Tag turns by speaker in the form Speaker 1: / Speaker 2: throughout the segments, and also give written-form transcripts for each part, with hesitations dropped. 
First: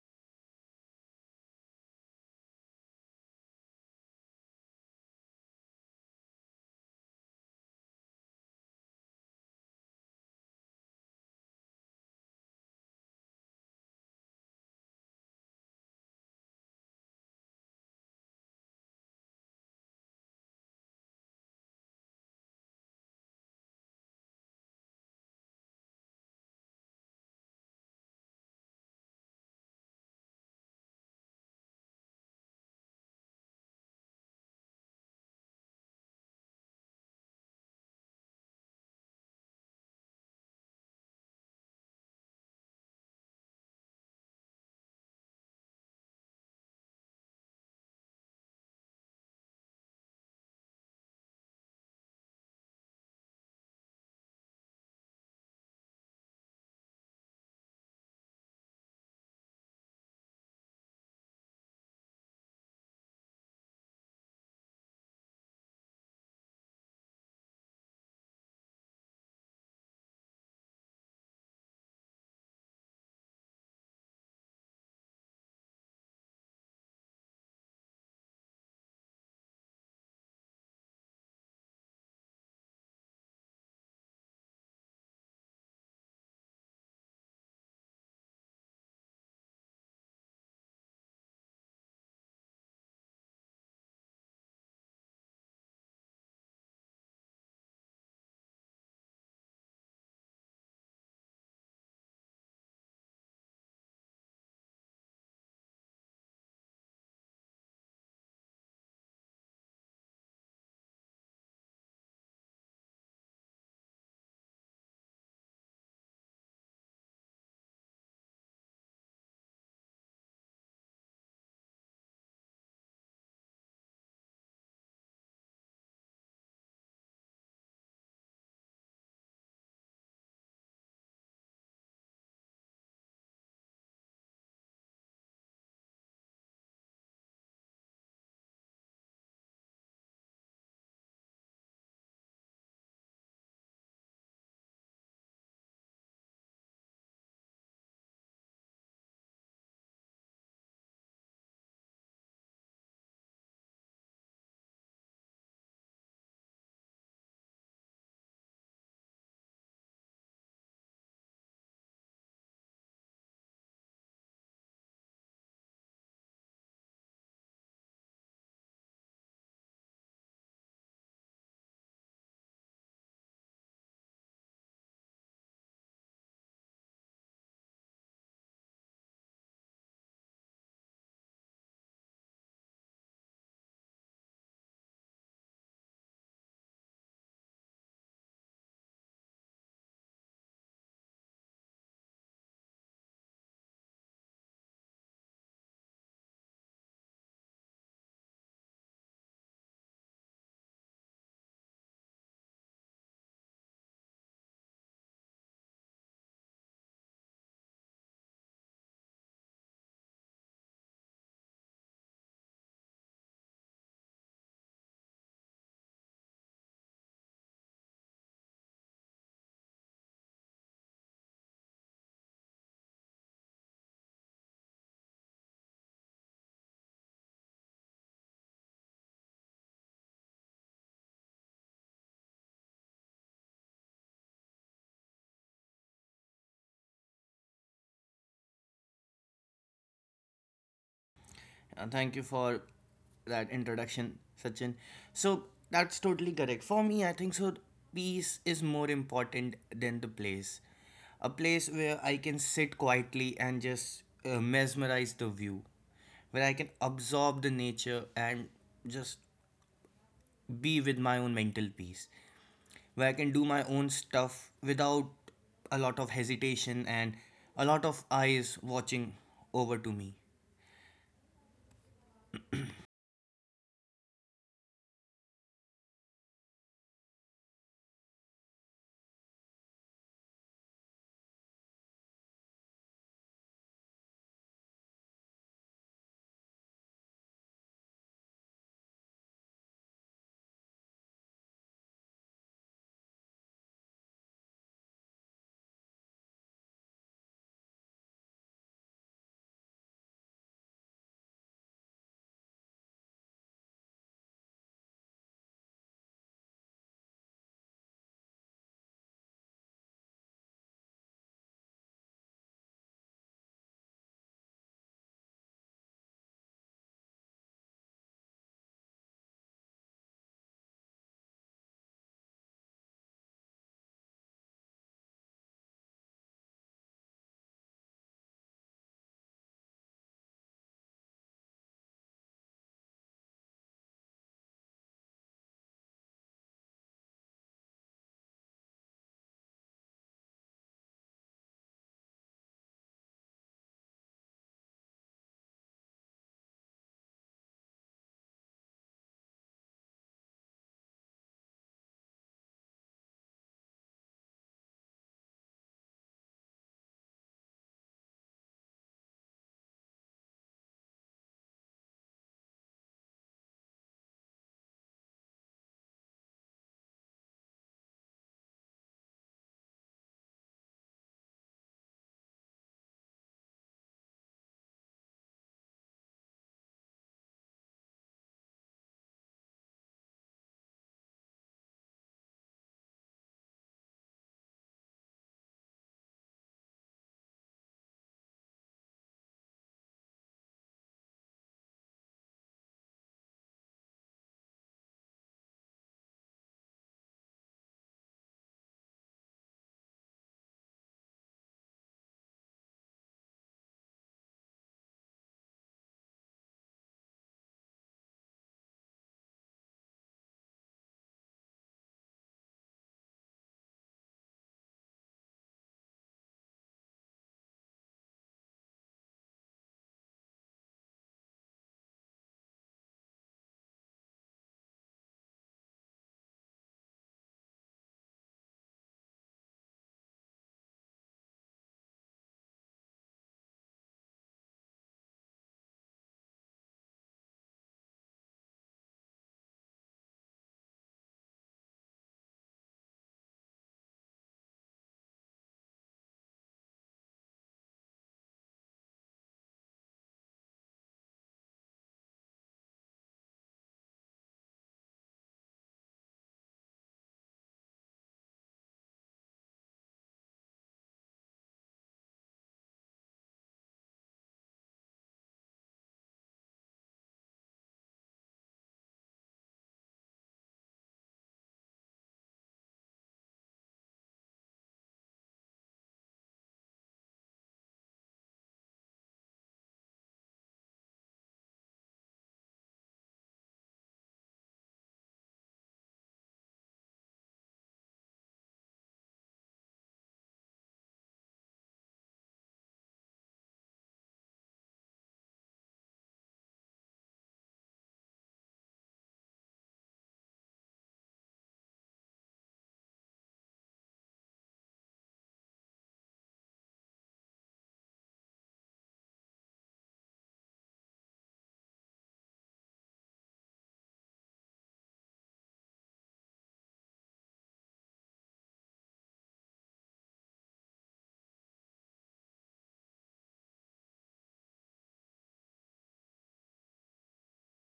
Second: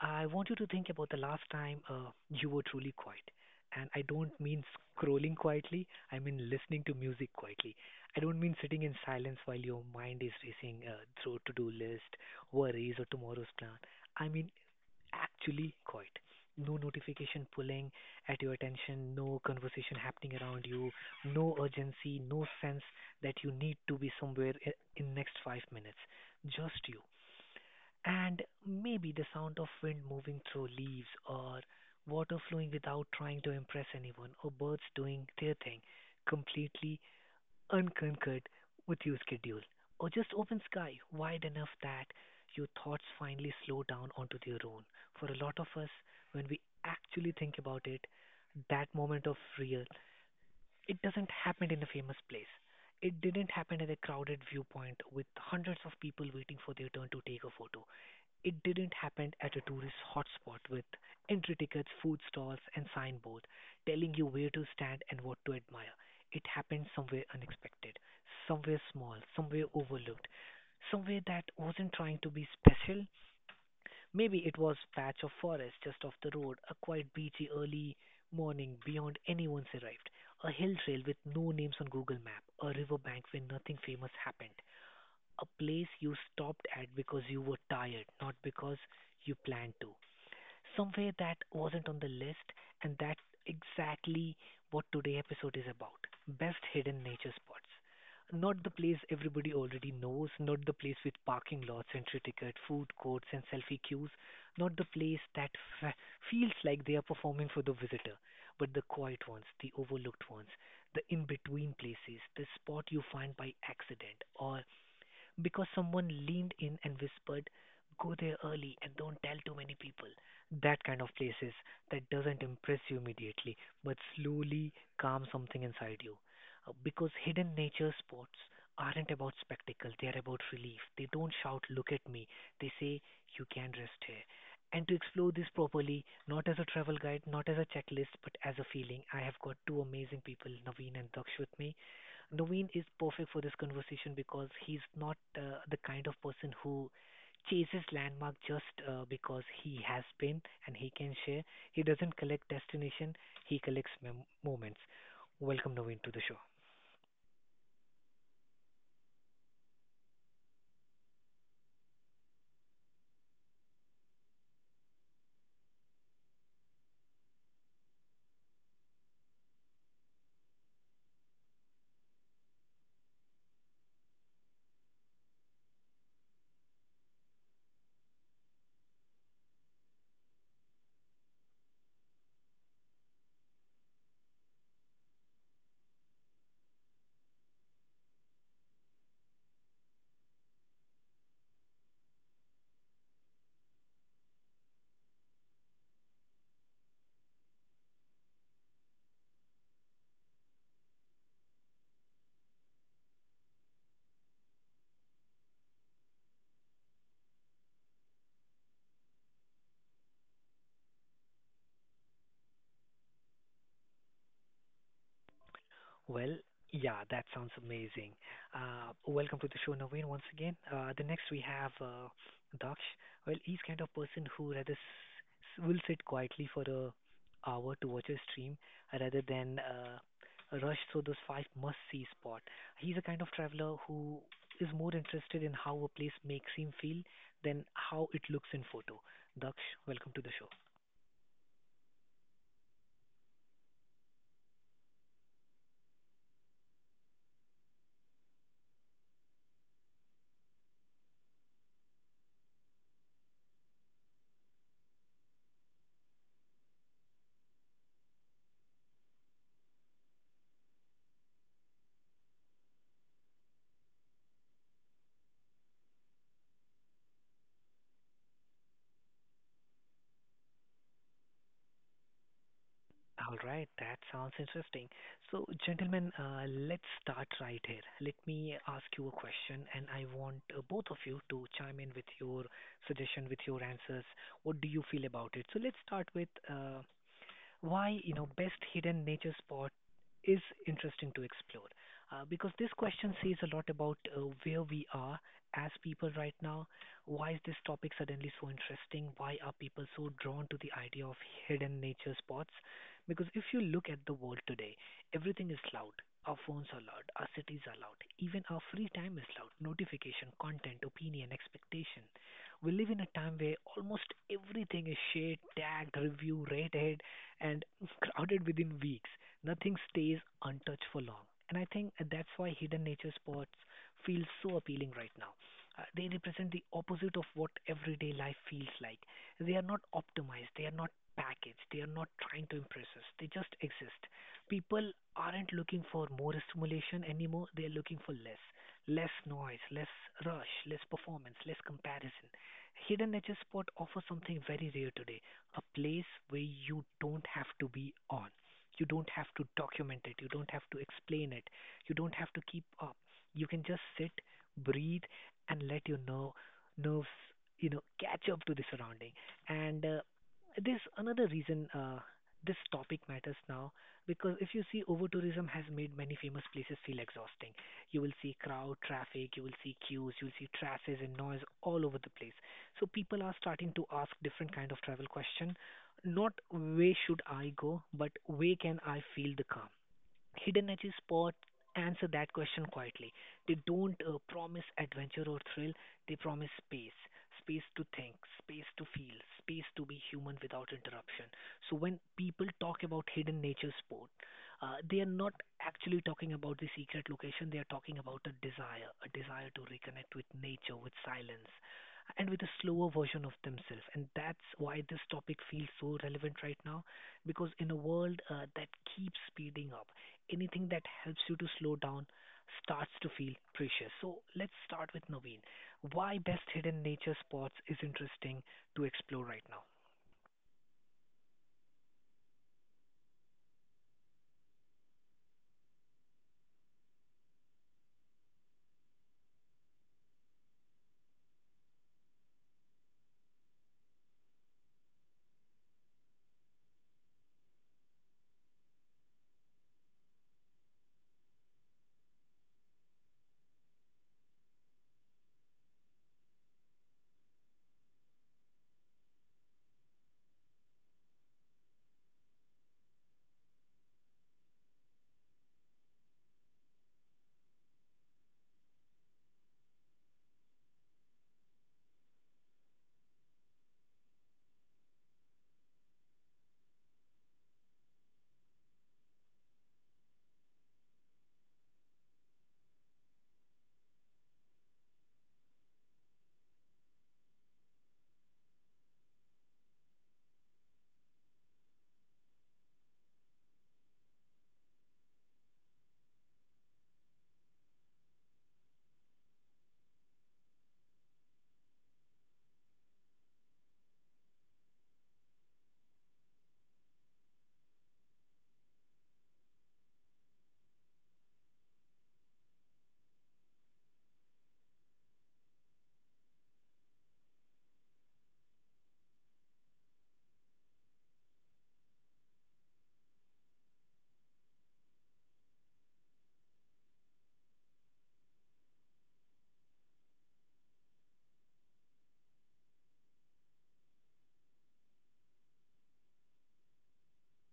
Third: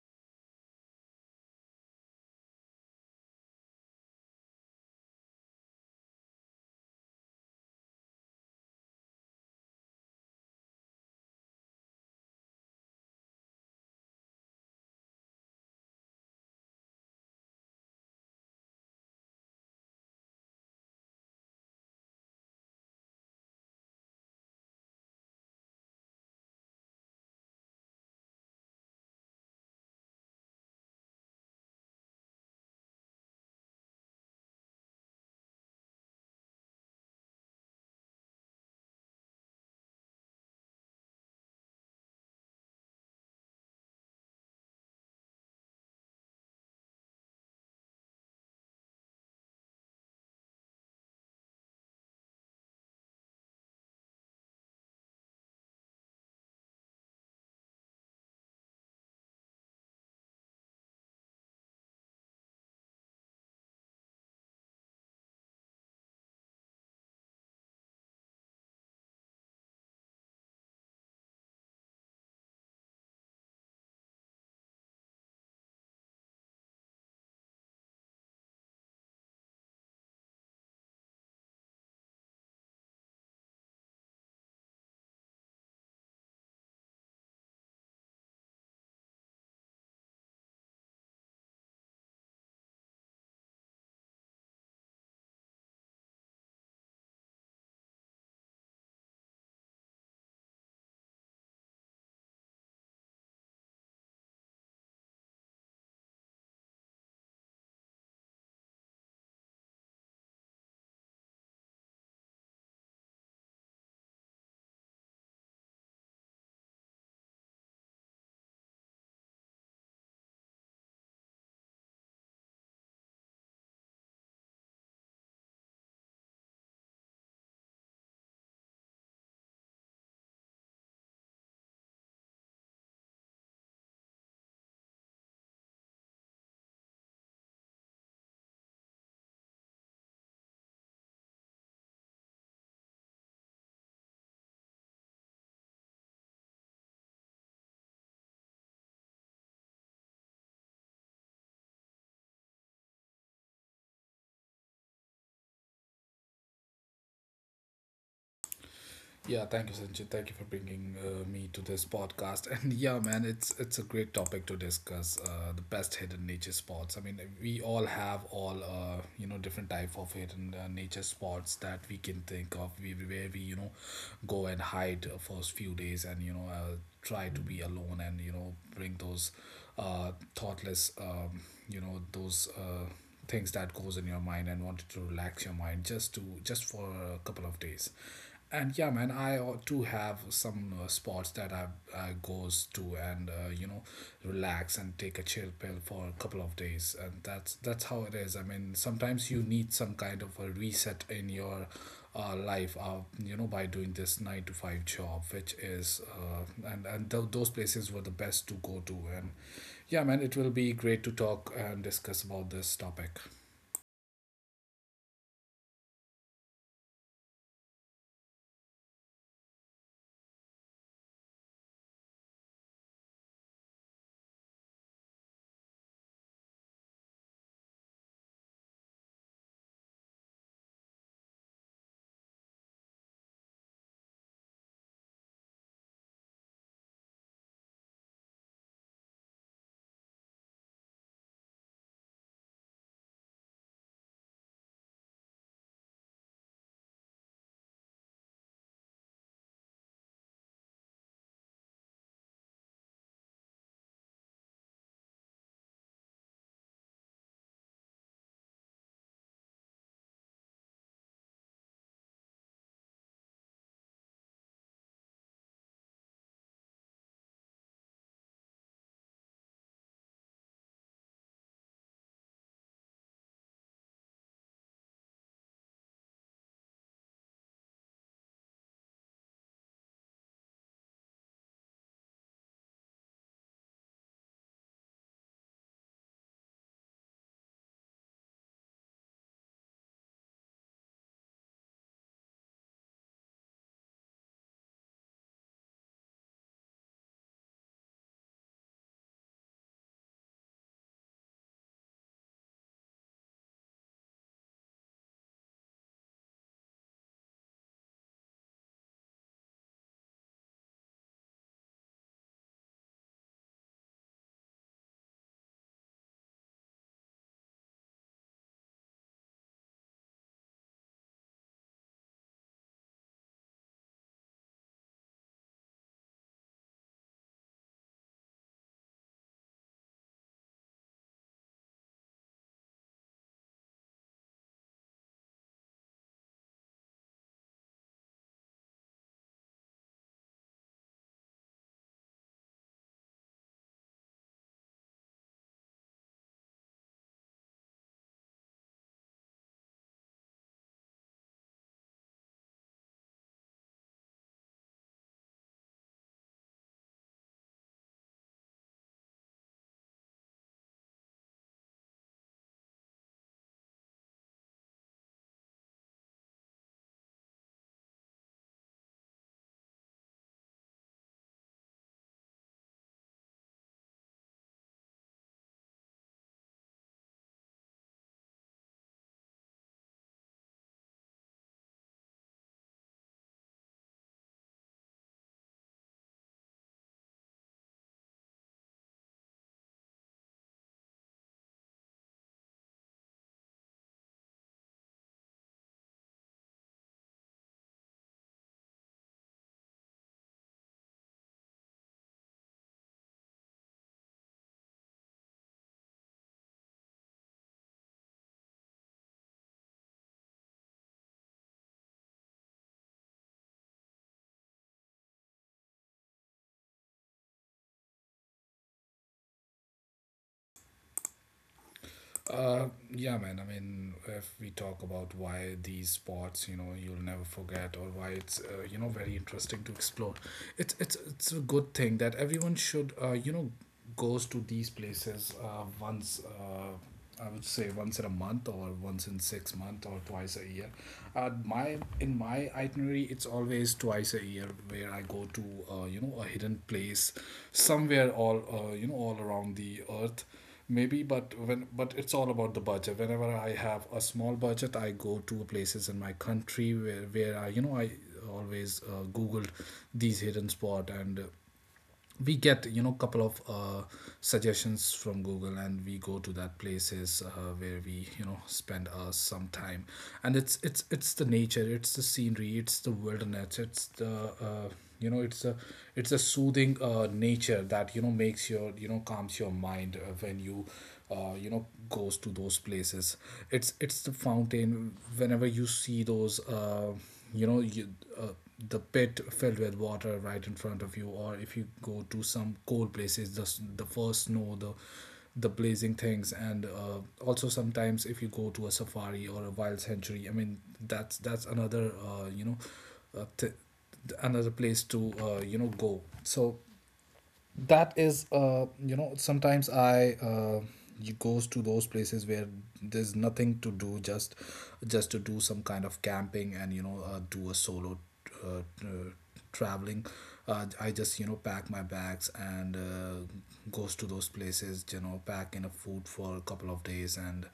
Speaker 1: I want you to think about the last time you were truly quiet. And I don't mean scrolling quietly, I mean listening to music quietly. I don't mean sitting in silence while your mind is racing through to do list, worries, or tomorrow's plan. I mean actually quiet. No notification pulling at your attention, no conversation happening around you, no urgency, no sense that you need to be somewhere in next 5 minutes. Just you. And maybe the sound of wind moving through leaves or water flowing without trying to impress anyone or birds doing their thing completely unconquered with your schedule, or just open sky wide enough that your thoughts finally slow down onto their own. For a lot of us, when we actually think about it, that moment of real it doesn't happen in a famous place. It didn't happen at a crowded viewpoint with hundreds of people waiting for their turn to take a photo. It didn't happen at a tourist hotspot with entry tickets, food stalls, and signboard telling you where to stand and what to admire. It happened somewhere unexpected, somewhere small, somewhere overlooked, somewhere that wasn't trying to be special. Maybe it was patch of forest just off the road, a quiet beachy early morning beyond anyone's arrived, a hill trail with no names on Google Map, a riverbank where nothing famous happened, a place you stopped at because you were tired, not because you planned to somewhere that wasn't on the list, and that's exactly what today's episode is about: best hidden nature spots. Not the place everybody already knows, not the place with parking lots, entry ticket, food courts, and selfie queues, not the place that f- feels like they are performing for the visitor, but the quiet ones, the overlooked ones, the in between places, the spot you find by accident or because someone leaned in and whispered, Go there early and don't tell too many people. That kind of places that doesn't impress you immediately but slowly calm something inside you. Because hidden nature spots aren't about spectacle, they are about relief. They don't shout, Look at me. They say, You can rest here. And to explore this properly, not as a travel guide, not as a checklist, but as a feeling, I have got two amazing people, Naveen and Daksh, with me. Naveen is perfect for this conversation because he's not the kind of person who chases landmark just because he has been and he can share. He doesn't collect destination, he collects moments. Welcome Naveen to the show.
Speaker 2: Yeah, thank you, Sanjay. Thank you for bringing me to this podcast. And yeah, man, it's a great topic to discuss. The best hidden nature spots. I mean, we all have all different type of hidden nature spots that we can think of. We Where we go and hide first few days, and try to be alone and bring those thoughtless those things that goes in your mind and wanted to relax your mind just for a couple of days. And yeah, man, I ought to have some spots that I goes to and relax and take a chill pill for a couple of days. And that's how it is. I mean, sometimes you need some kind of a reset in your life, by doing this nine to five job, which is. And those places were the best to go to. And yeah, man, it will be great to talk and discuss about this topic.
Speaker 1: Well, yeah, that sounds amazing. Welcome to the show, Naveen, once again. The next we have Daksh. Well, he's kind of person who rather will sit quietly for a hour to watch a stream rather than rush through those five must-see spot. He's a kind of traveler who is more interested in how a place makes him feel than how it looks in photo. Daksh, welcome to the show.
Speaker 3: And thank you for that introduction, Sachin. So that's totally correct. For me, I think so. Peace is more important than the place. A place where I can sit quietly and just mesmerize the view, where I can absorb the nature and just be with my own mental peace, where I can do my own stuff without a lot of hesitation and a lot of eyes watching over to me.
Speaker 1: All right, that sounds interesting. So, gentlemen, let's start right here. Let me ask you a question, and I want both of you to chime in with your suggestion, with your answers. What do you feel about it? So, let's start with why you know best hidden nature spot is interesting to explore because this question says a lot about where we are as people right now. Why is this topic suddenly so interesting? Why are people so drawn to the idea of hidden nature spots? Because if you look at the world today, everything is loud. Our phones are loud, our cities are loud, even our free time is loud, notification, content, opinion, expectation. We live in a time where almost everything is shared, tagged, reviewed, rated, and crowded within weeks. Nothing stays untouched for long. And I think that's why hidden nature spots feel so appealing right now. They represent the opposite of what everyday life feels like. They are not optimized, they are not packaged, they are not trying to impress us, they just exist. People aren't looking for more stimulation anymore, they are looking for less. Less noise, less rush, less performance, less comparison. Hidden nature spot offers something very rare today, a place where you don't have to be on. You don't have to document it. You don't have to explain it. You don't have to keep up. You can just sit, breathe, and let your nerves, you know, catch up to the surrounding. And there's another reason this topic matters now, because if you see over tourism has made many famous places feel exhausting. You will see crowd traffic, you will see queues, you will see trashes and noise all over the place. So people are starting to ask different kind of travel question, not where should I go, but where can I feel the calm? Hidden Energy Spot answer that question quietly. They don't promise adventure or thrill, they promise space. Space to think, space to feel, space to be human without interruption. So when people talk about hidden nature sport, they are not actually talking about the secret location, they are talking about a desire to reconnect with nature, with silence, and with a slower version of themselves. And that's why this topic feels so relevant right now, because in a world that keeps speeding up, anything that helps you to slow down starts to feel precious. So let's start with Naveen. Why best hidden nature spots is interesting to explore right now?
Speaker 2: Uh, yeah, man. I mean, if we talk about why these spots, you'll never forget, or why it's very interesting to explore, it's a good thing that everyone should, goes to these places once. I would say once in a month, or once in 6 months, or twice a year. My itinerary, it's always twice a year where I go to, a hidden place, somewhere all around the earth maybe. But it's all about the budget. Whenever I have a small budget, I go to places in my country where I you know I always googled these hidden spot, and we get couple of suggestions from google, and we go to that places where we spend some time. And it's the nature, it's the scenery, it's the wilderness, it's the uh, it's a soothing nature that makes your calms your mind when you you know goes to those places. It's the fountain whenever you see those you uh, the pit filled with water right in front of you. Or if you go to some cold places, the first snow, the blazing things. And also sometimes if you go to a safari or a wild sanctuary, I mean that's another uh, th- another place to go. So that is, sometimes I you goes to those places where there's nothing to do, just to do some kind of camping. And do a solo uh, uh, traveling. I just pack my bags and goes to those places, pack in a food for a couple of days and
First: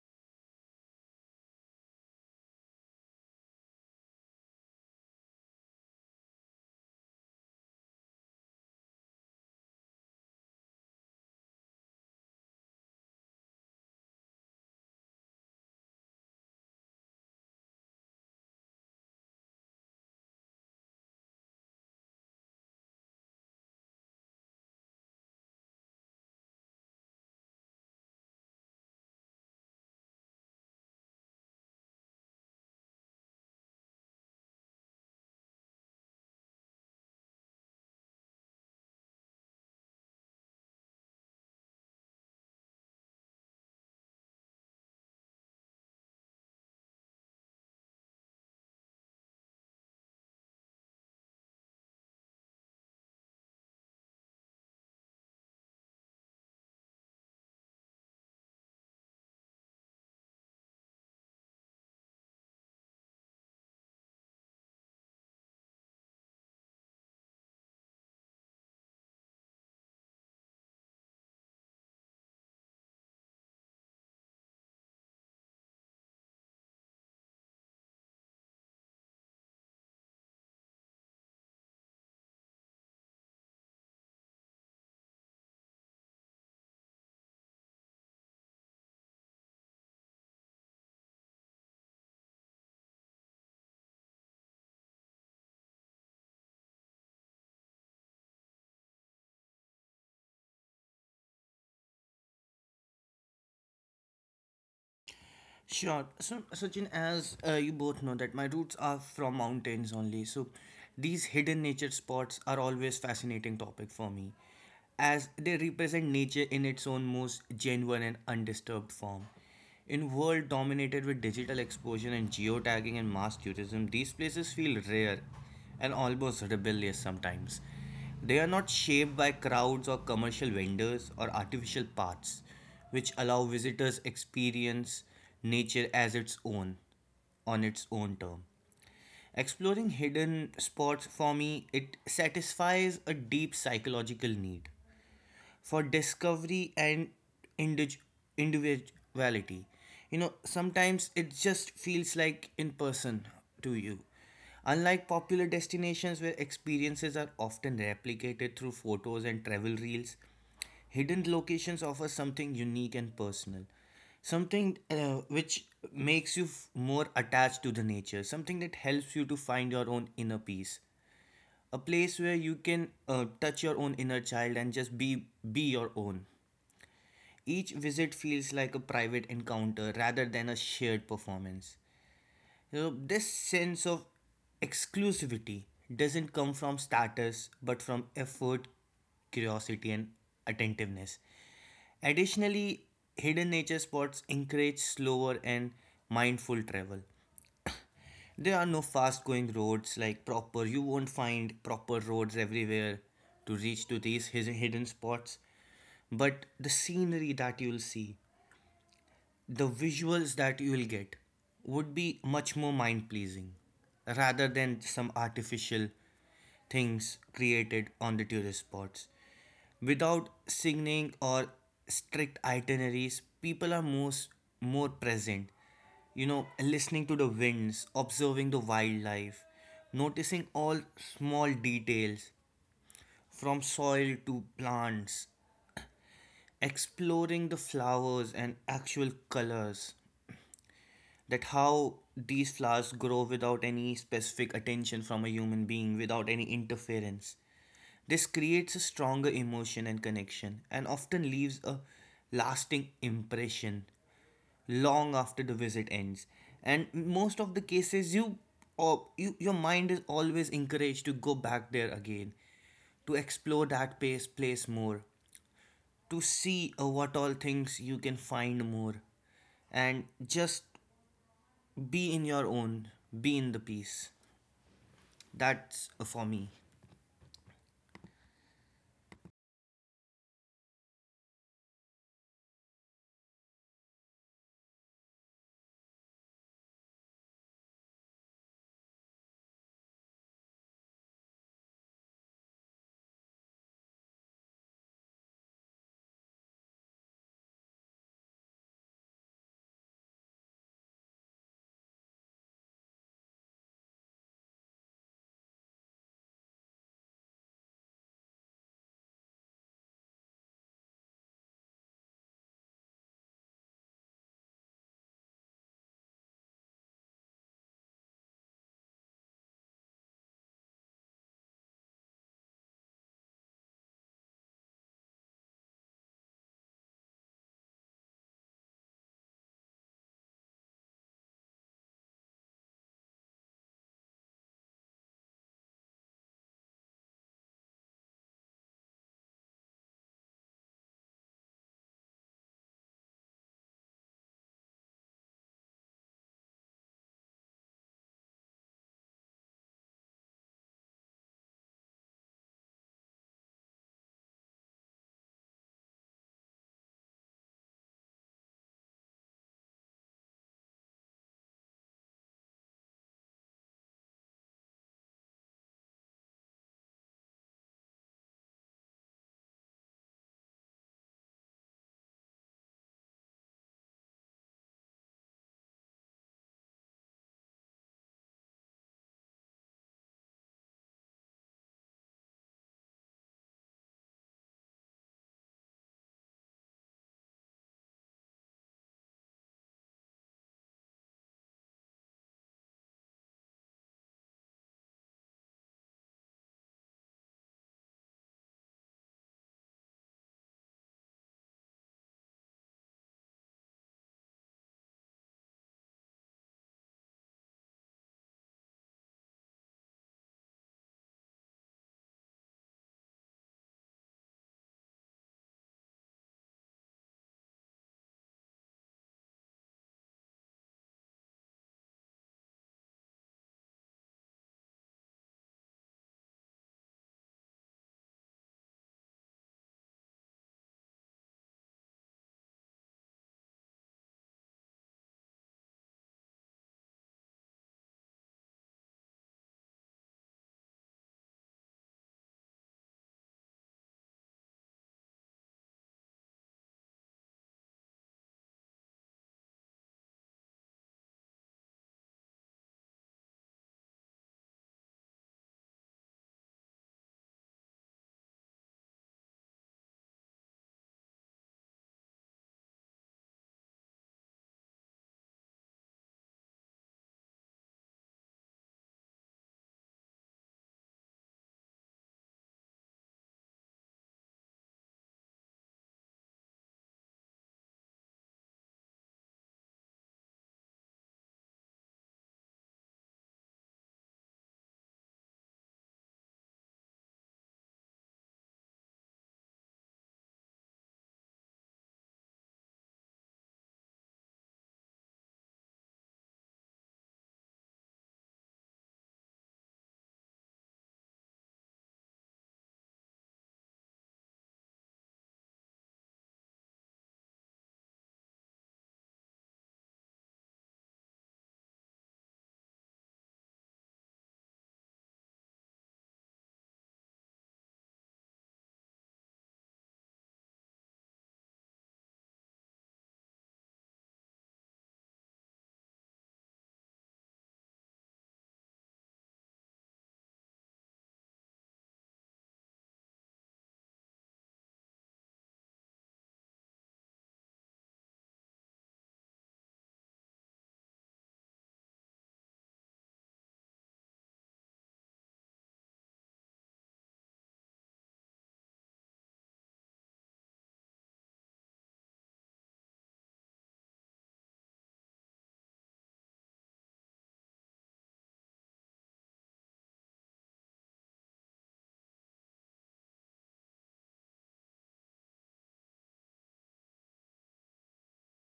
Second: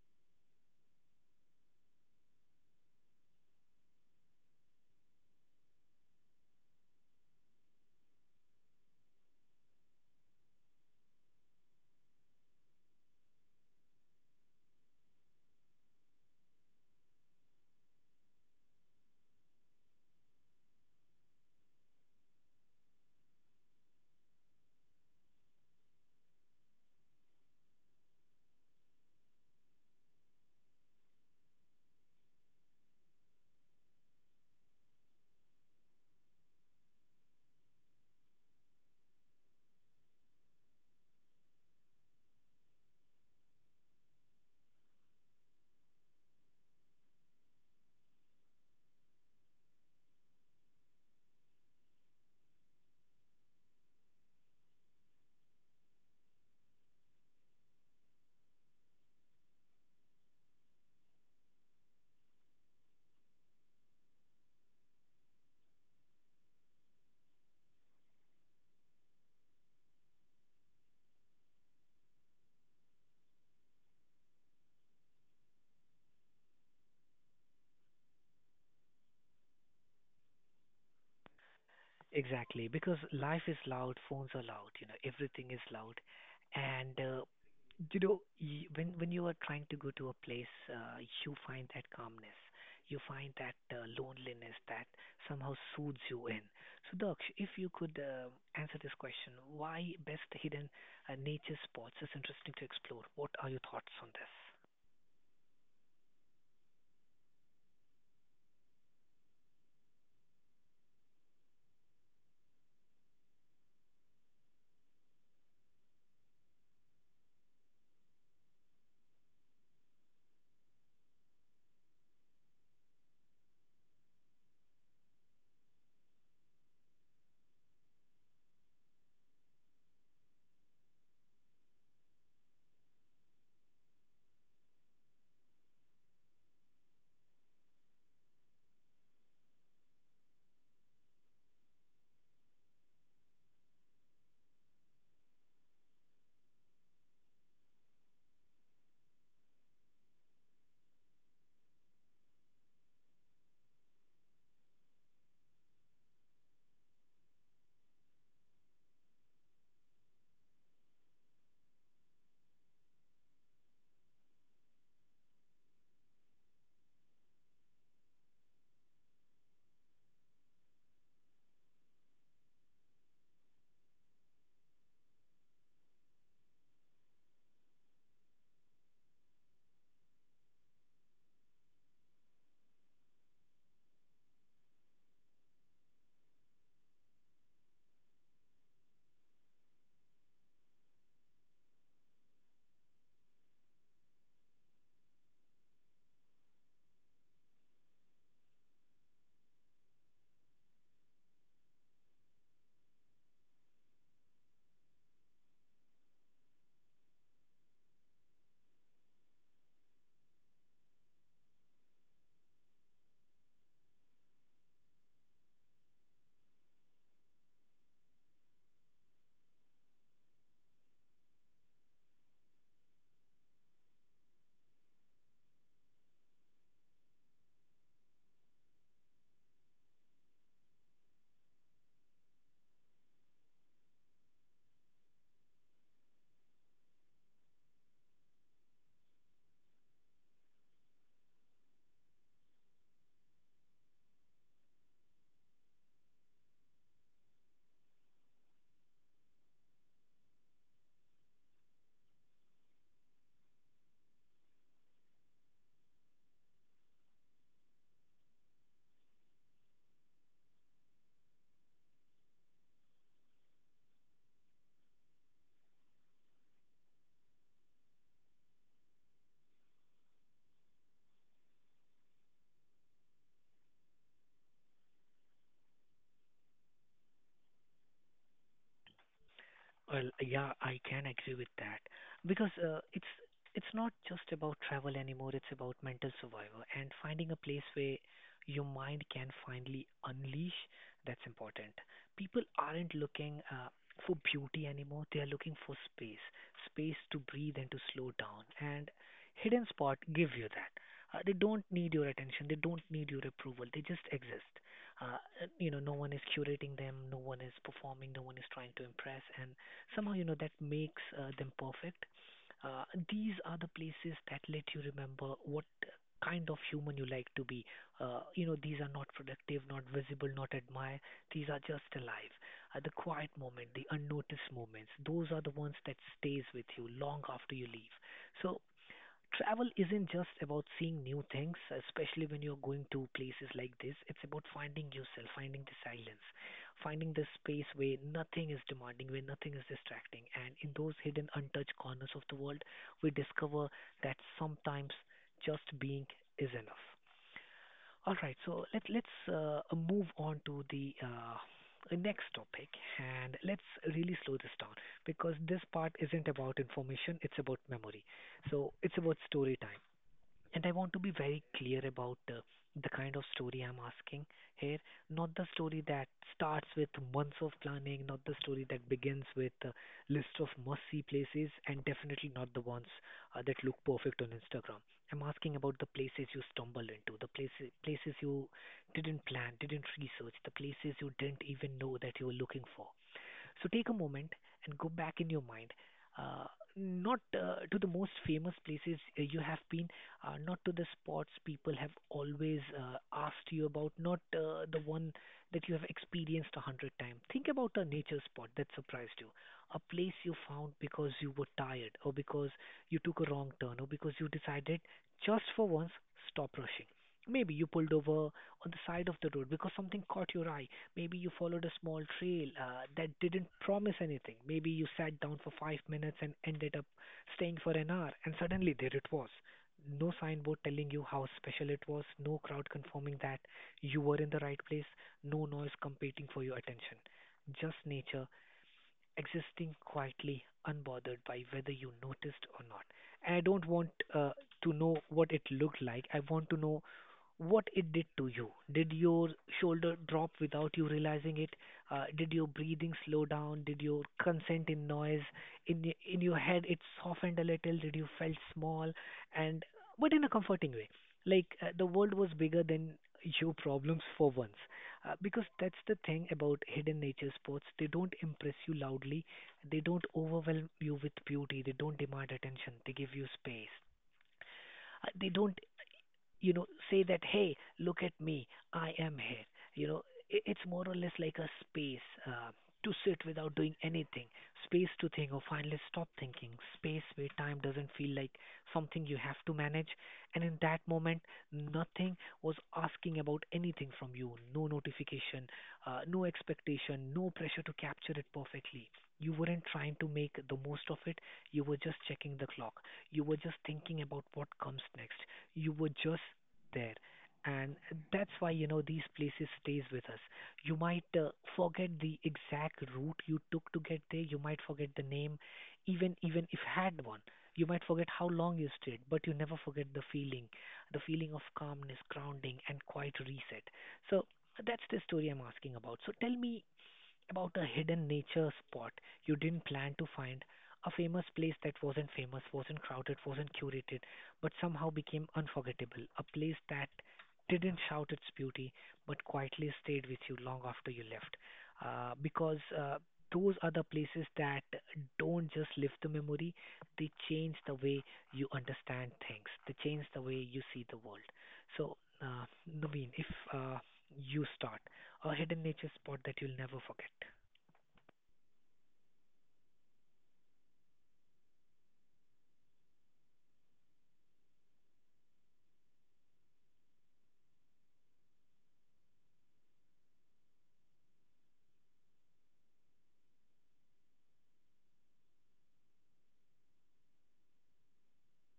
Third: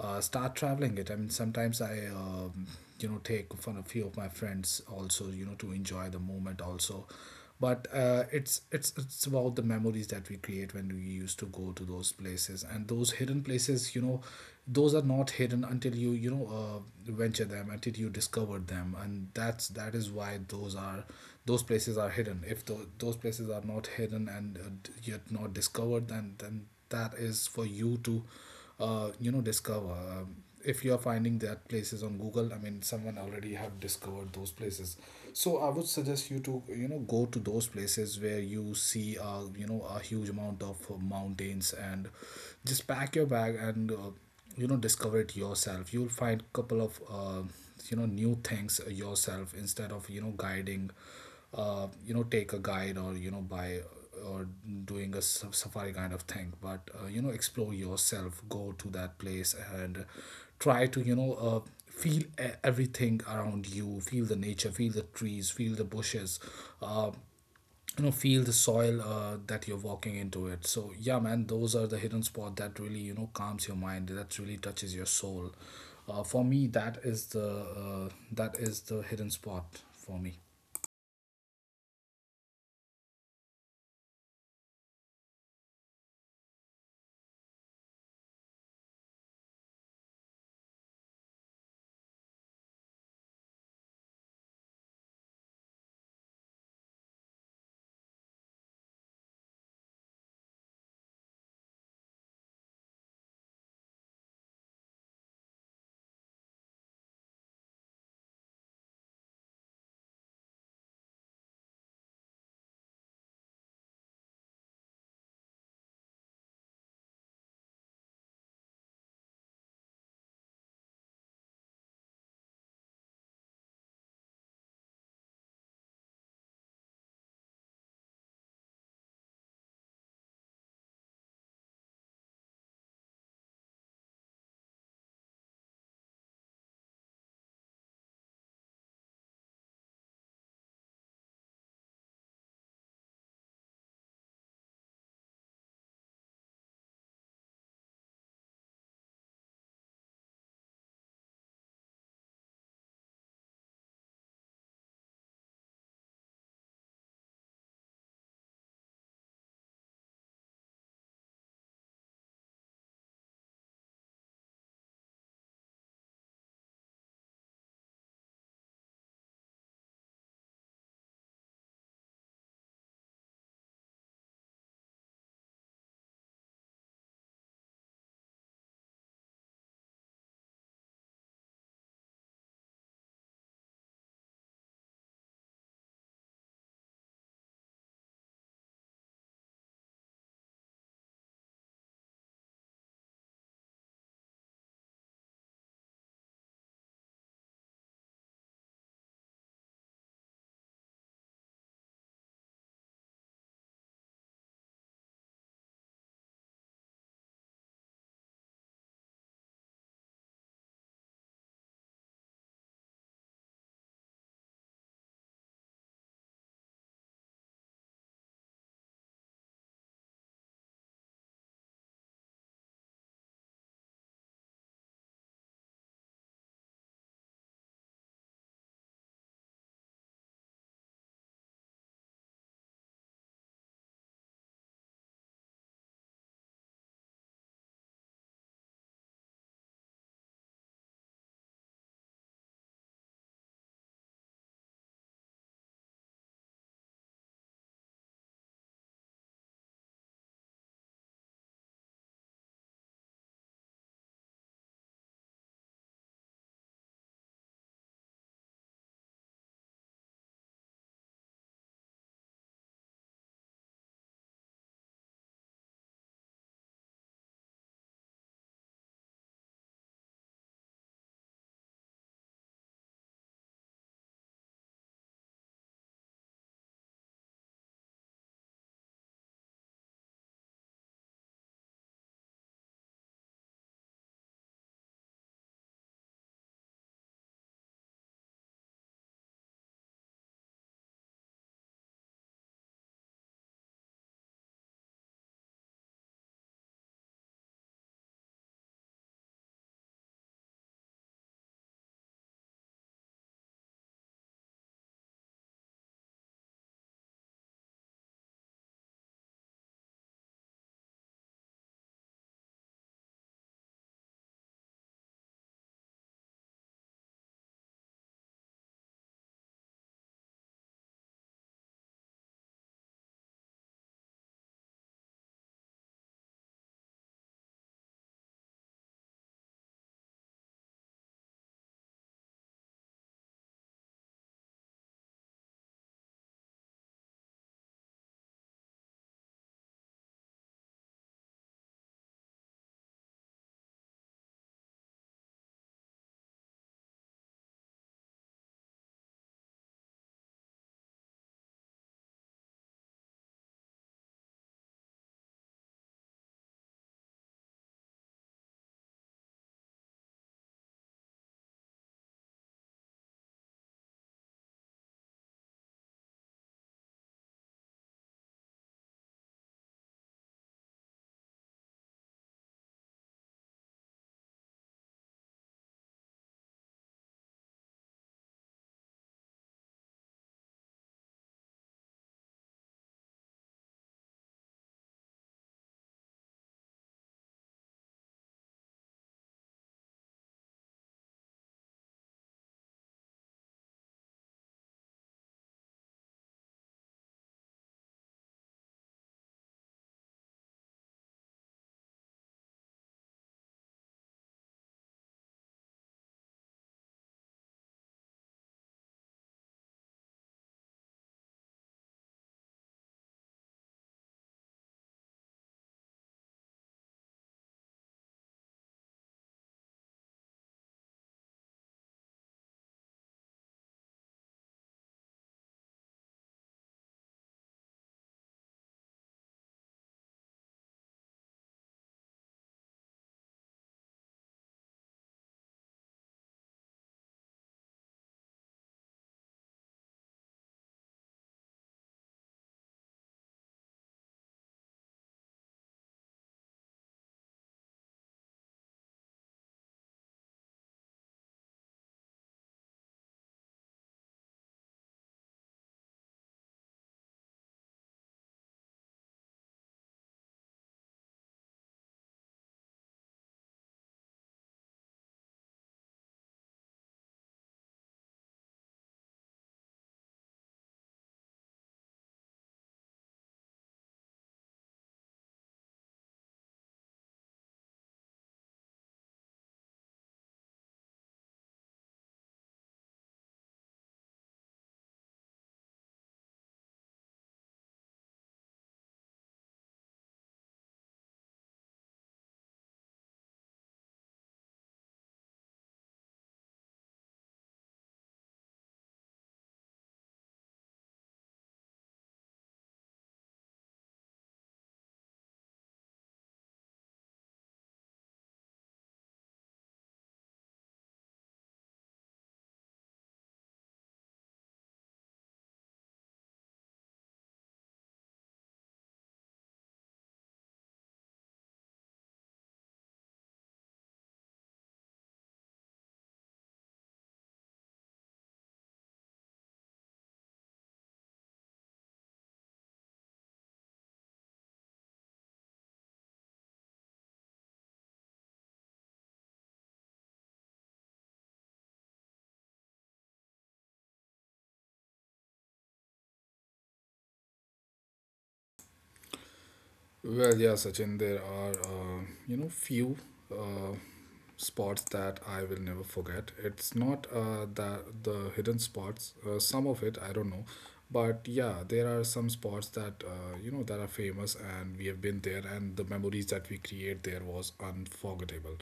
Speaker 2: start traveling it. I mean, sometimes I, take fun a few of my friends also, to enjoy the moment also. But it's about the memories that we create when we used to go to those places. And those hidden places, those are not hidden until you know venture them, until you discover them. And that is why those are those places are hidden. If those places are not hidden and yet not discovered, then that is for you to discover. If you are finding that places on google, I mean someone already have discovered those places. So I would suggest you to go to those places where you see a huge amount of mountains, and just pack your bag and discover it yourself. You'll find couple of new things yourself, instead of guiding, take a guide, or buy, or doing a safari kind of thing. But explore yourself, go to that place and try to feel everything around you. Feel the nature, feel the trees, feel the bushes, uh, feel the soil that you're walking into it. So yeah, man, those are the hidden spot that really calms your mind, that really touches your soul. For me, that is the hidden spot for me.
Speaker 1: Exactly, because life is loud, phones are loud, you know, everything is loud, and you know, when you are trying to go to a place, you find that calmness, you find that loneliness that somehow soothes you in. So, Daksh, if you could answer this question, why best hidden nature spots is interesting to explore. What are your thoughts on this?
Speaker 3: Sure. So, Sachin, as you both know, that my roots are from mountains only. So, these hidden nature spots are always fascinating topic for me, as they represent nature in its own most genuine and undisturbed form. In world dominated with digital exposure and geotagging and mass tourism, these places feel rare and almost rebellious sometimes. They are not shaped by crowds or commercial vendors or artificial paths which allow visitors experience nature as its own on its own term, exploring hidden spots. For me, it satisfies a deep psychological need for discovery and indig- individuality. You know, sometimes it just feels like in person to you. Unlike popular destinations where experiences are often replicated through photos and travel reels, hidden locations offer something unique and personal, something which makes you more attached to the nature, something that helps you to find your own inner peace, a place where you can touch your own inner child and just be your own. Each visit feels like a private encounter rather than a shared performance. You know, this sense of exclusivity doesn't come from status but from effort, curiosity and attentiveness. Additionally, hidden nature spots encourage slower and mindful travel. There are no fast going roads like proper. You won't find proper roads everywhere to reach to these hidden spots. But the scenery that you'll see, the visuals that you will get would be much more mind pleasing rather than some artificial things created on the tourist spots. Without signing or strict itineraries, people are most more present. You know, listening to the winds, observing the wildlife, noticing all small details from soil to plants, exploring the flowers and actual colors, that how these flowers grow without any specific attention from a human being, without any interference. This creates a stronger emotion and connection, and often leaves a lasting impression long after the visit ends. And most of the cases, your mind is always encouraged to go back there again to explore that place more, to see what all things you can find more. And just be in your own, be in the peace. That's for me.
Speaker 1: Well, yeah, I can agree with that because it's not just about travel anymore. It's about mental survival and finding a place where your mind can finally unleash. That's important. People aren't looking for beauty anymore. They are looking for space, space to breathe and to slow down. And hidden spot give you that. They don't need your attention. They don't need your approval. They just exist. Uh, you know, no one is curating them. No one is performing. No one is trying to impress. And somehow you know that makes them perfect. Uh, these are the places that let you remember what kind of human you like to be. You know, these are not productive, not visible, not admired. These are just alive. The quiet moment, the unnoticed moments, those are the ones that stays with you long after you leave. So travel isn't just about seeing new things, especially when you're going to places like this. It's about finding yourself, finding the silence, finding the space where nothing is demanding, where nothing is distracting. And in those hidden, untouched corners of the world, we discover that sometimes just being is enough. All right, so let's move on to the next topic and let's really slow this down because this part isn't about information, it's about memory. So it's about story time. And I want to be very clear about the kind of story I'm asking here. Not the story that starts with months of planning, not the story that begins with a list of must see places, and definitely not the ones that look perfect on Instagram. I'm asking about the places you stumbled into, places you didn't plan, didn't research, the places you didn't even know that you were looking for. So take a moment and go back in your mind, uh, not to the most famous places you have been, not to the spots people have always asked you about, not the one that you have experienced 100 times. Think about a nature spot that surprised you, a place you found because you were tired, or because you took a wrong turn, or because you decided just for once stop rushing. Maybe you pulled over on the side of the road because something caught your eye. Maybe you followed a small trail that didn't promise anything. Maybe you sat down for 5 minutes and ended up staying for an hour, and suddenly there it was. No signboard telling you how special it was, no crowd confirming that you were in the right place, no noise competing for your attention. Just nature existing quietly, unbothered by whether you noticed or not. And I don't want to know what it looked like. I want to know what it did to you. Did your shoulder drop without you realizing it? Did your breathing slow down? Did your consent in noise in your head it softened a little? Did you felt small? And but in a comforting way, like the world was bigger than your problems for once. Because that's the thing about hidden nature spots. They don't impress you loudly. They don't overwhelm you with beauty. They don't demand attention. They give you space. They don't say that, hey, look at me, I am here, you know it's more or less like a space to sit without doing anything, space to think or finally stop thinking, space where time doesn't feel like something you have to manage. And in that moment, nothing was asking about anything from you. No notification, no expectation, no pressure to capture it perfectly. You weren't trying to make the most of it, you were just checking the clock, you were just thinking about what comes next, you were just there. And that's why these places stays with us. You might forget the exact route you took to get there, you might forget the name, even if had one. You might forget how long you stayed, but you never forget the feeling, the feeling of calmness, grounding, and quiet reset. So that's the story I'm asking about. So tell me about a hidden nature spot you didn't plan to find, a famous place that wasn't famous, wasn't crowded, wasn't curated, but somehow became unforgettable. A place that didn't shout its beauty, but quietly stayed with you long after you left. Because those are the places that don't just live the memory, they change the way you understand things, they change the way you see the world. So, Naveen, if uh, you start. A hidden nature spot that you'll never forget?
Speaker 2: Well, yeah, Sachin, there are, few uh, spots that I will never forget. It's not that the hidden spots, some of it, I don't know. But yeah, there are some spots that, that are famous, and we have been there, and the memories that we create there was unforgettable.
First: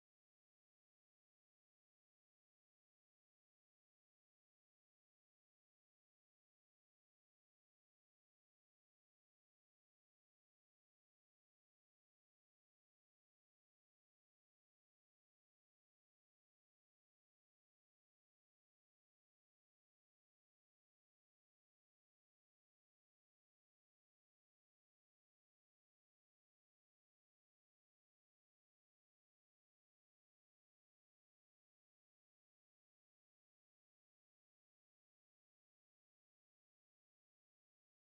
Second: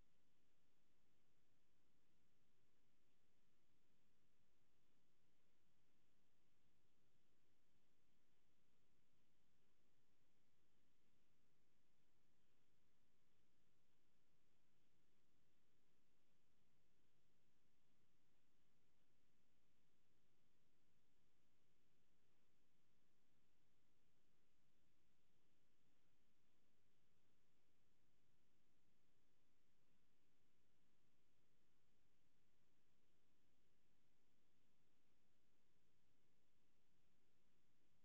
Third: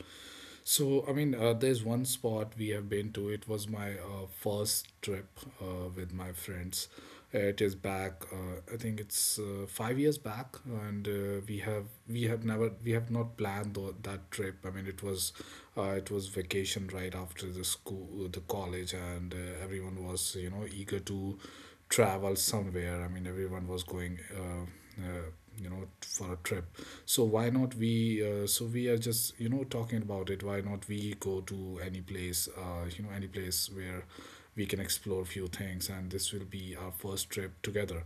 Speaker 2: So, I mean, there's one spot we have been to. It was my first trip with my friends. It is back. I think it's 5 years back. And uh, we have not planned that trip. I mean, it was vacation right after the school, the college, and everyone was eager to travel somewhere. I mean, everyone was going, uh, for a trip. So why not we so we are just talking about it, why not we go to any place any place where we can explore few things, and this will be our first trip together.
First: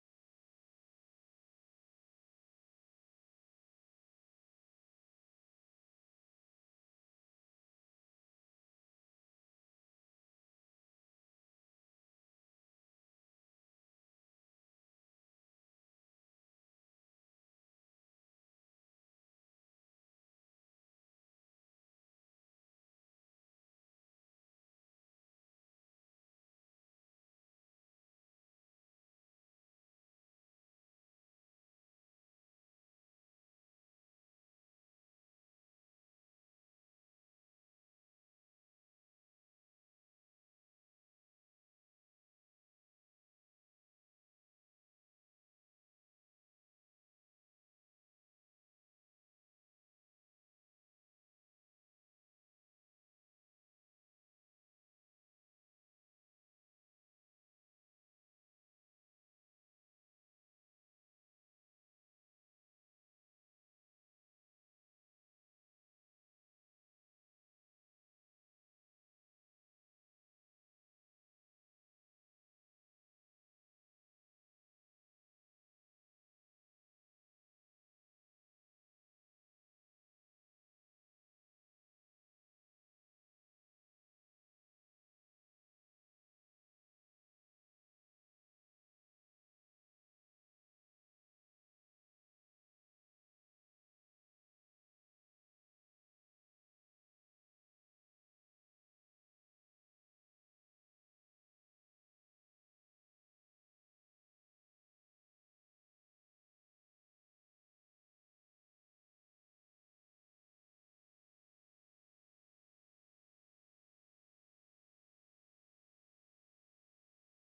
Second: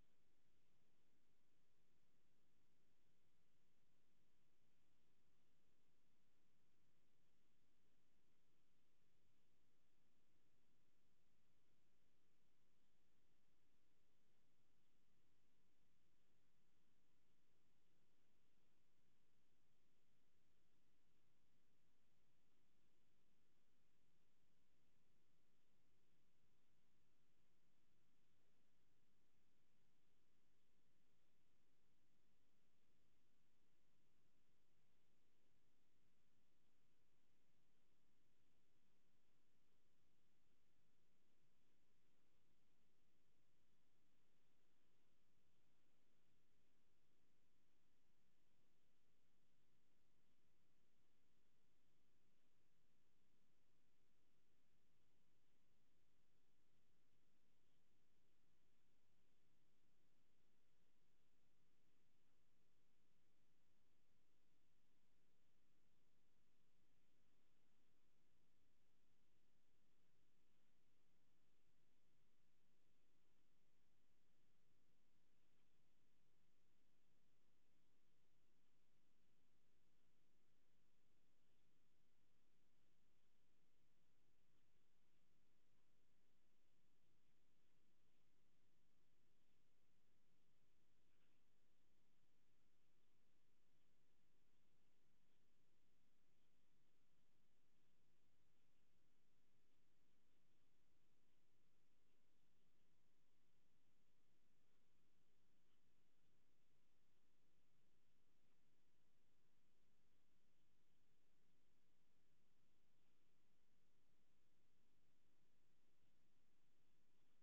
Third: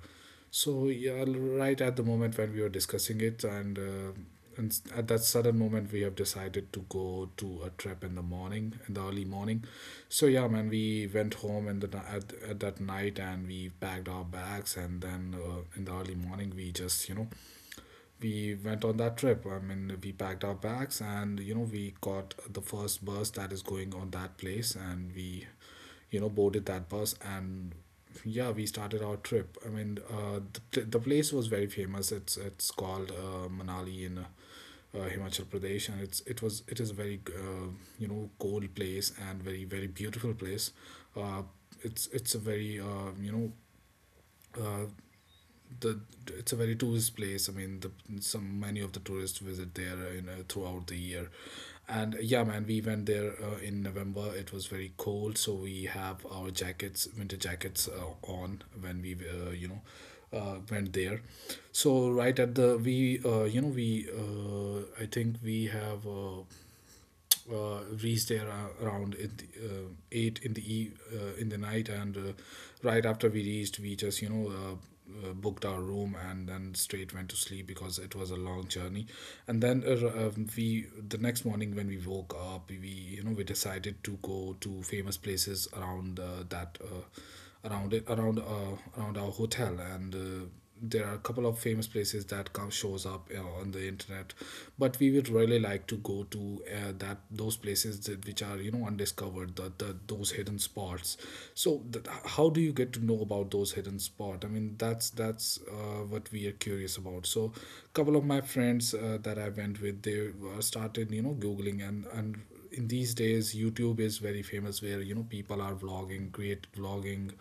Speaker 2: So yeah, right at the moment when we were discussing it, at that sudden moment we have decided to go to a trip in the morning, in the early morning. So yeah, man, we went home in at that night, and we packed our bags, and then in the early morning we just we went on that trip. I mean, we packed our bags, and, we got the first bus that is going on that place, and we, boarded that bus, and yeah, we started our trip. I mean, the place was very famous. It's called Manali in Himachal Pradesh. And it's it was it is a very cold place, and very very beautiful place. Uh, it's a very you know uh, the it's a very tourist place. I mean, the some many of the tourists visit there throughout the year. And yeah, man, we went there in November. It was very cold, so we have our jackets, winter jackets, on when we went there. So right at the we you know we I think we have. Reached there ar- around in eight in in the night. And right after we reached, we just booked our room, and then straight went to sleep because it was a long journey. And then r- we the next morning when we woke up, we we decided to go to famous places around that around it around around our hotel. And there are a couple of famous places that come shows up on the internet. But we would really like to go to that those places that, which are undiscovered, the those hidden spots. So how do you get to know about those hidden spot? I mean, that's what we are curious about. So couple of my friends that I went with, they started googling, and in these days youtube is very famous, where people are vlogging,